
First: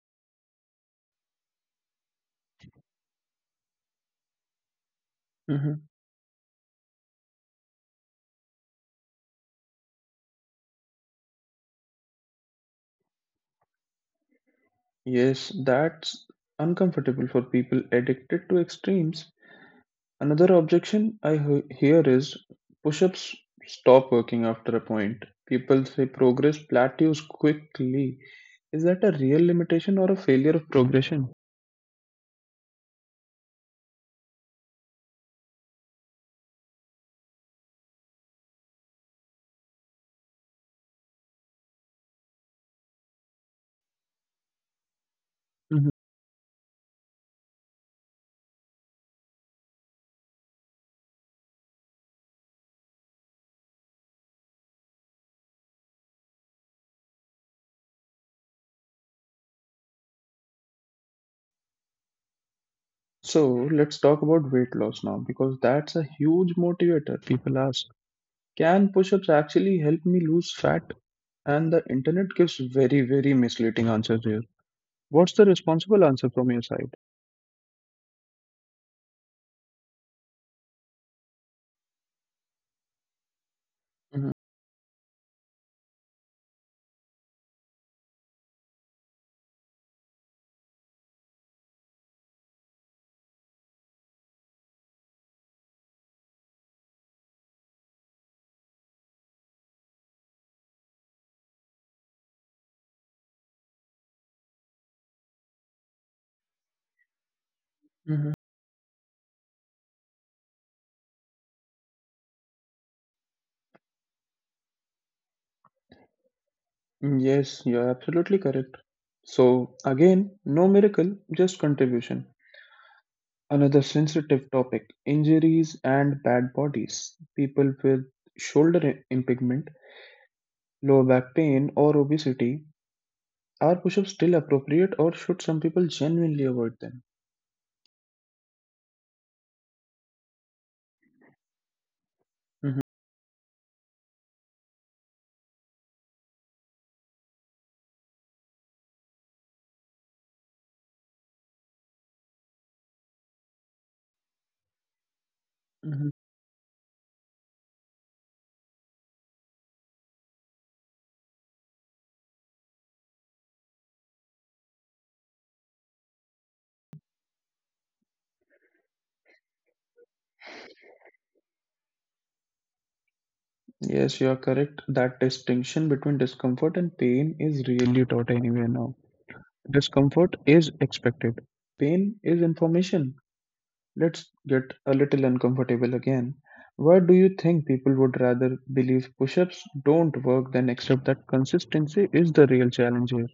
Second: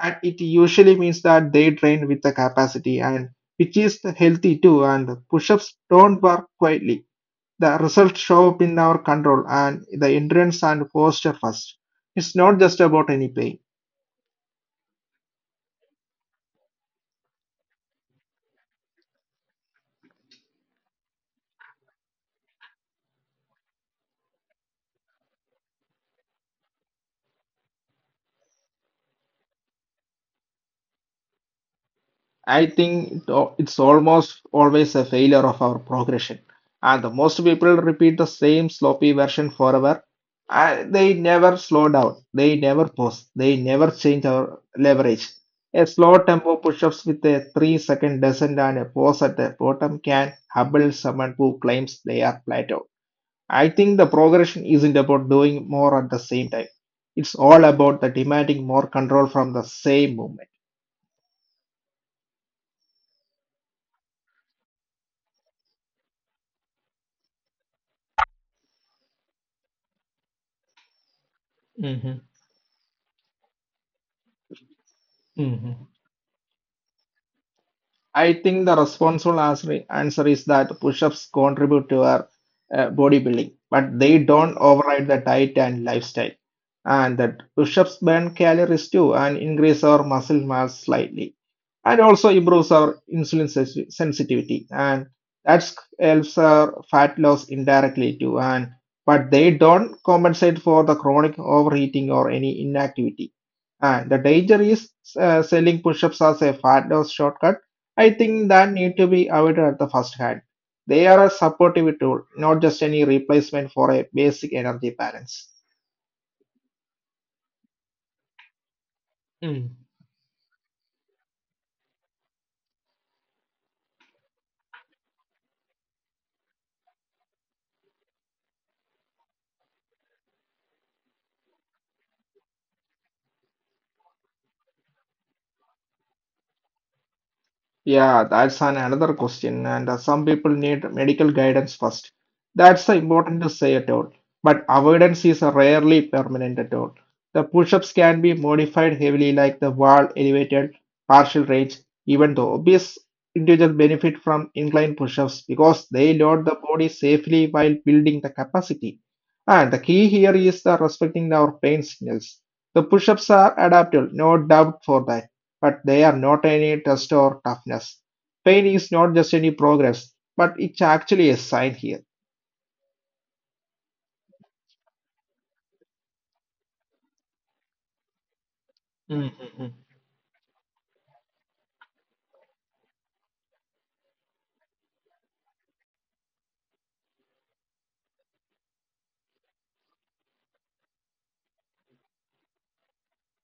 Speaker 2: and it usually means that they train with the capacity and which is healthy too and push-ups
Speaker 1: Mhm.
Speaker 2: don't work quietly. The results show up in our control and the endurance and posture first. It's not just about any pain.
Speaker 1: Yes, that's uncomfortable for people addicted to extremes. Another objection I hear is push ups stop working after a point. People say progress plateaus quickly. Is that a real limitation or a failure of progression?
Speaker 2: I think it al- it's almost always a failure of our progression. And the most people repeat the same sloppy version forever. And they never slow down. They never pause. They never change our leverage. A
Speaker 1: Mhm.
Speaker 2: slow tempo push-ups with a 3-second descent and a pause at the bottom can humble someone who claims they are plateaued. I think the progression isn't about doing more at the same time. It's all about the demanding more control from the same
Speaker 1: So let's talk about weight loss now because that's a huge motivator. People ask, can push ups actually help me lose fat? And the
Speaker 2: movement.
Speaker 1: internet gives very, very misleading answers here. What's the
Speaker 2: hmm
Speaker 1: responsible answer from your side?
Speaker 2: I think the responsible answer is that push-ups contribute to our bodybuilding, but they
Speaker 1: Mhm.
Speaker 2: don't override the diet and lifestyle. And that push-ups burn calories too and increase our muscle mass slightly, and also improves our insulin sensitivity, and that helps our fat loss indirectly too. And but they don't compensate for the chronic overeating or any inactivity. And the danger is selling push-ups as a fat loss shortcut. I
Speaker 1: Mhm.
Speaker 2: think that need to be avoided at the first hand. They are a supportive tool, not just any replacement for a basic energy balance.
Speaker 1: Yes, you're absolutely correct. So, again, no miracle, just contribution. Another sensitive topic: injuries and bad bodies. People with shoulder impingement, lower back pain, or obesity, are push ups still appropriate, or should some people genuinely avoid them?
Speaker 2: Yeah, that's an another question, and some people need medical guidance first.
Speaker 1: Mhm.
Speaker 2: That's important to say at all. But avoidance is rarely permanent at all. The push-ups can be modified heavily, like the wall elevated, partial range, even though obvious individuals benefit from incline push-ups because
Speaker 1: Mhm.
Speaker 2: they load the body safely while building the capacity. And the key here is the respecting our pain signals. The push-ups are adaptable, no doubt for that, but they are not any test or toughness. Pain is not just any progress, but it's actually a sign here.
Speaker 1: Yes, you are correct. That distinction between discomfort and pain is really taught anywhere now.
Speaker 2: Mm-hmm.
Speaker 1: Discomfort is expected, pain is information. Let's get a little uncomfortable again. Why do you think people would rather believe push ups don't work than accept that consistency is the real challenge here?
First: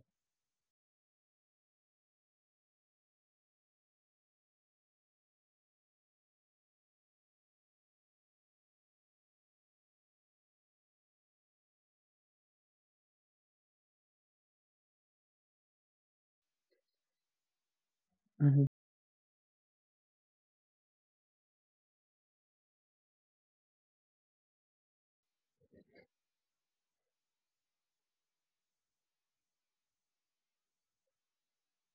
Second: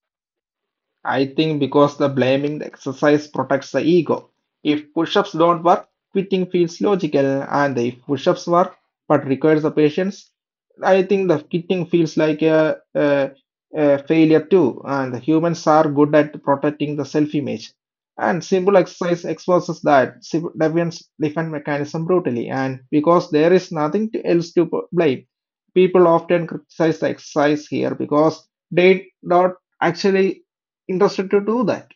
Speaker 2: I think because the blaming the exercise protects the ego. If push ups don't work, quitting feels logical, and if push ups work but requires the patience, I think the quitting feels like a failure too. And the humans are good at protecting the self image. And
Speaker 1: Mhm.
Speaker 2: simple exercise exposes that defense mechanism brutally. And because there is nothing else to blame, people often criticize the exercise here because they don't actually interested to do that.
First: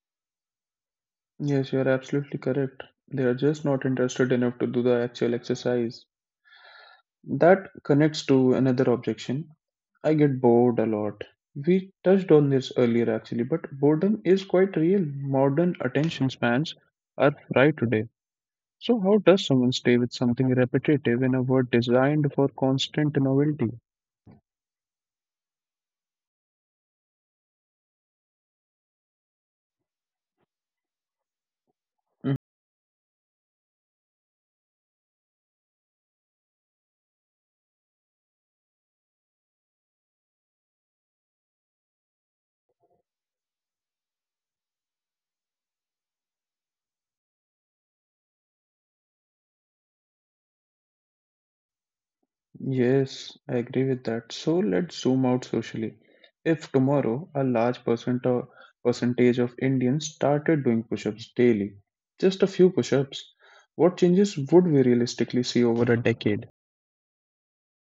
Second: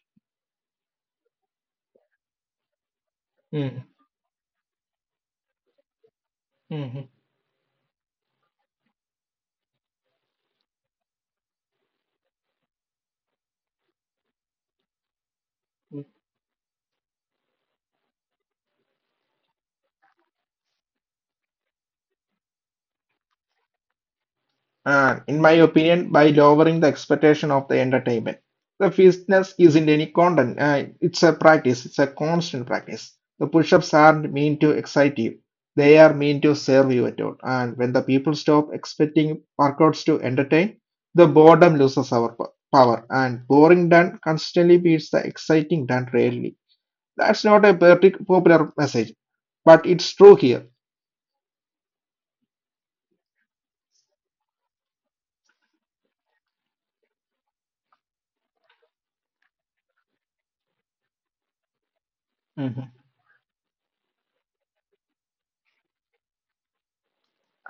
Speaker 1: Yes, you are absolutely correct. They are just not
Speaker 2: Mm,
Speaker 1: interested enough to do the actual exercise.
Speaker 2: mhm,
Speaker 1: That connects to another objection. I get bored a lot. We touched on this earlier actually, but boredom is quite real. Modern
Speaker 2: mm,
Speaker 1: attention spans are fried today. So, how does someone stay with something repetitive in a world designed for constant novelty?
Speaker 2: and in my opinion, by lowering the expectation of the entertainment, the fitness isn't any content. It's a practice. It's a
Speaker 1: Mhm.
Speaker 2: constant practice. The push-ups aren't meant to excite you. They are meant to serve you at all. And when the people stop expecting workouts to entertain, the boredom loses our power. And boring done constantly beats the exciting done rarely. That's not a popular message, but it's true here.
Speaker 1: Yes, I agree with that. So let's zoom out socially. If tomorrow a large percentage of Indians started doing push ups daily, just a few push ups, what changes would we realistically see over a decade?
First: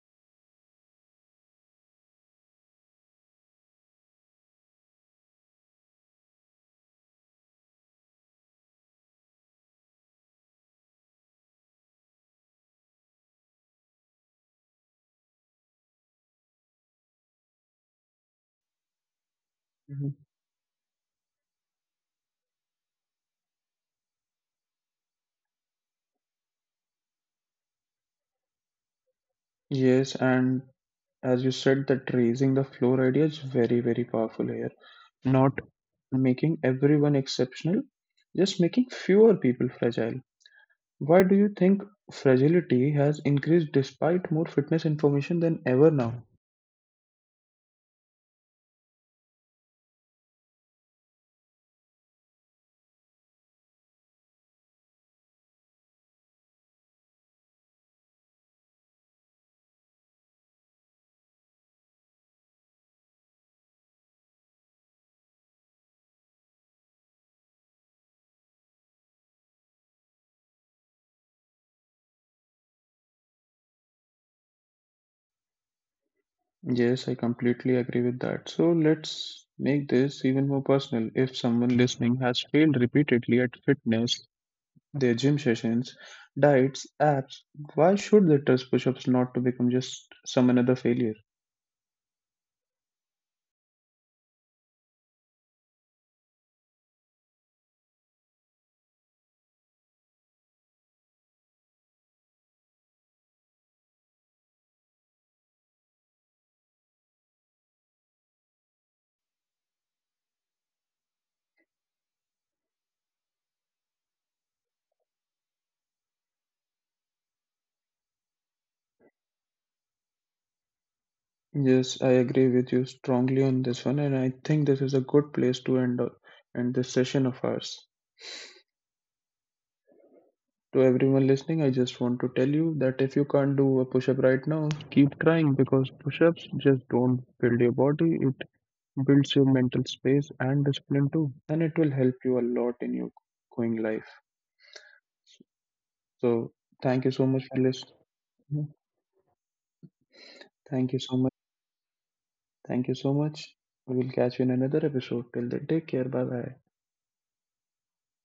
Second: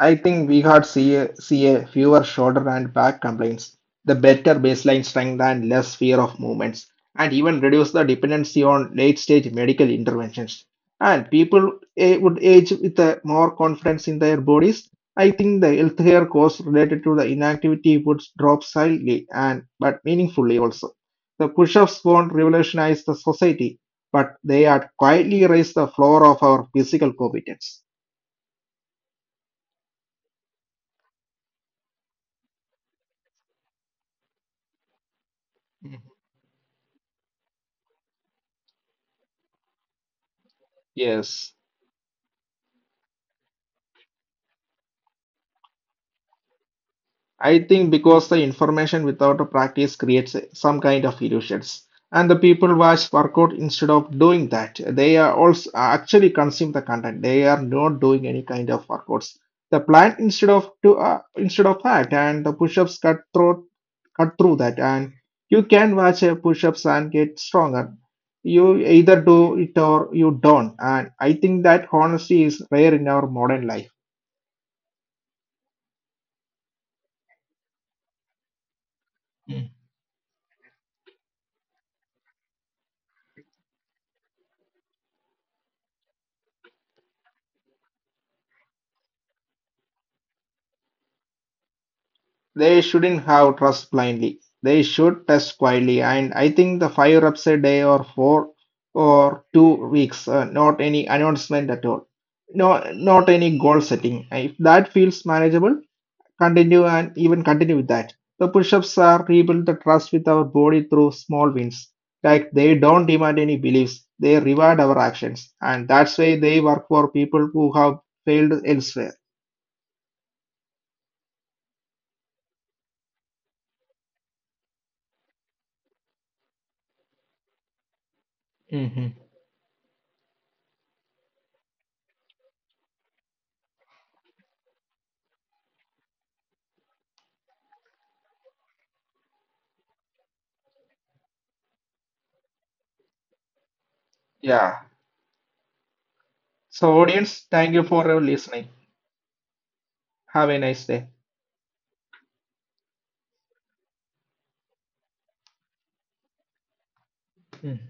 Speaker 2: I think we had see a fewer shoulder and back complaints, the better baseline strength and less fear of movements, and even reduce the dependency on late stage medical interventions. And people would age with a more confidence in their bodies. I think the healthcare costs related to the inactivity would drop slightly and but
Speaker 1: Mhm.
Speaker 2: meaningfully also. The push-ups won't revolutionize the society, but they are quietly raise the floor of our physical competence.
Speaker 1: Yes, and as you said, that raising the floor idea is very, very powerful here. Not making everyone exceptional, just making fewer people fragile. Why do you
Speaker 2: Yes.
Speaker 1: think fragility has increased despite more fitness information than ever now?
Speaker 2: I think because the information without a practice creates some kind of illusions. And the people watch workout instead of doing that. They are also actually consume the content. They are not doing any kind of workouts. The plan instead of to instead of that, and the push-ups cut through that, and you can watch a push-ups and get stronger. You either do it or you don't. And I think that honesty is rare in our modern life.
Speaker 1: Yes, I completely agree with that. So let's make this even more personal. If someone listening has failed repeatedly at fitness, their gym sessions, diets, apps, why should they trust push-ups not to become just some another failure?
Speaker 2: They shouldn't have trust blindly. They should test quietly. And I think the 5 reps a day or 4 or 2 weeks, not any announcement at all. No, not any goal setting. If that feels manageable, continue and even continue with that. The push-ups are rebuild the trust with our body through small wins. Like they don't demand any beliefs. They reward our actions. And that's why they work for people who have failed elsewhere.
Speaker 1: Yes, I agree with you strongly on this one, and I think this is a good place to end this session of ours.
Speaker 2: hmm
Speaker 1: To everyone listening, I just want to tell you that if you can't do a push-up right now, keep trying because push-ups just don't build your body, it builds your mental space and discipline too, and it will help you a lot in your going life.
Speaker 2: Yeah.
Speaker 1: So thank you so
Speaker 2: So
Speaker 1: much for
Speaker 2: audience,
Speaker 1: listening.
Speaker 2: thank you for your listening. Have
Speaker 1: Thank
Speaker 2: a
Speaker 1: you so
Speaker 2: nice
Speaker 1: much.
Speaker 2: day.
Speaker 1: Thank you so much. We will catch you in another episode. Till then, take care. Bye bye.
Speaker 2: Mm.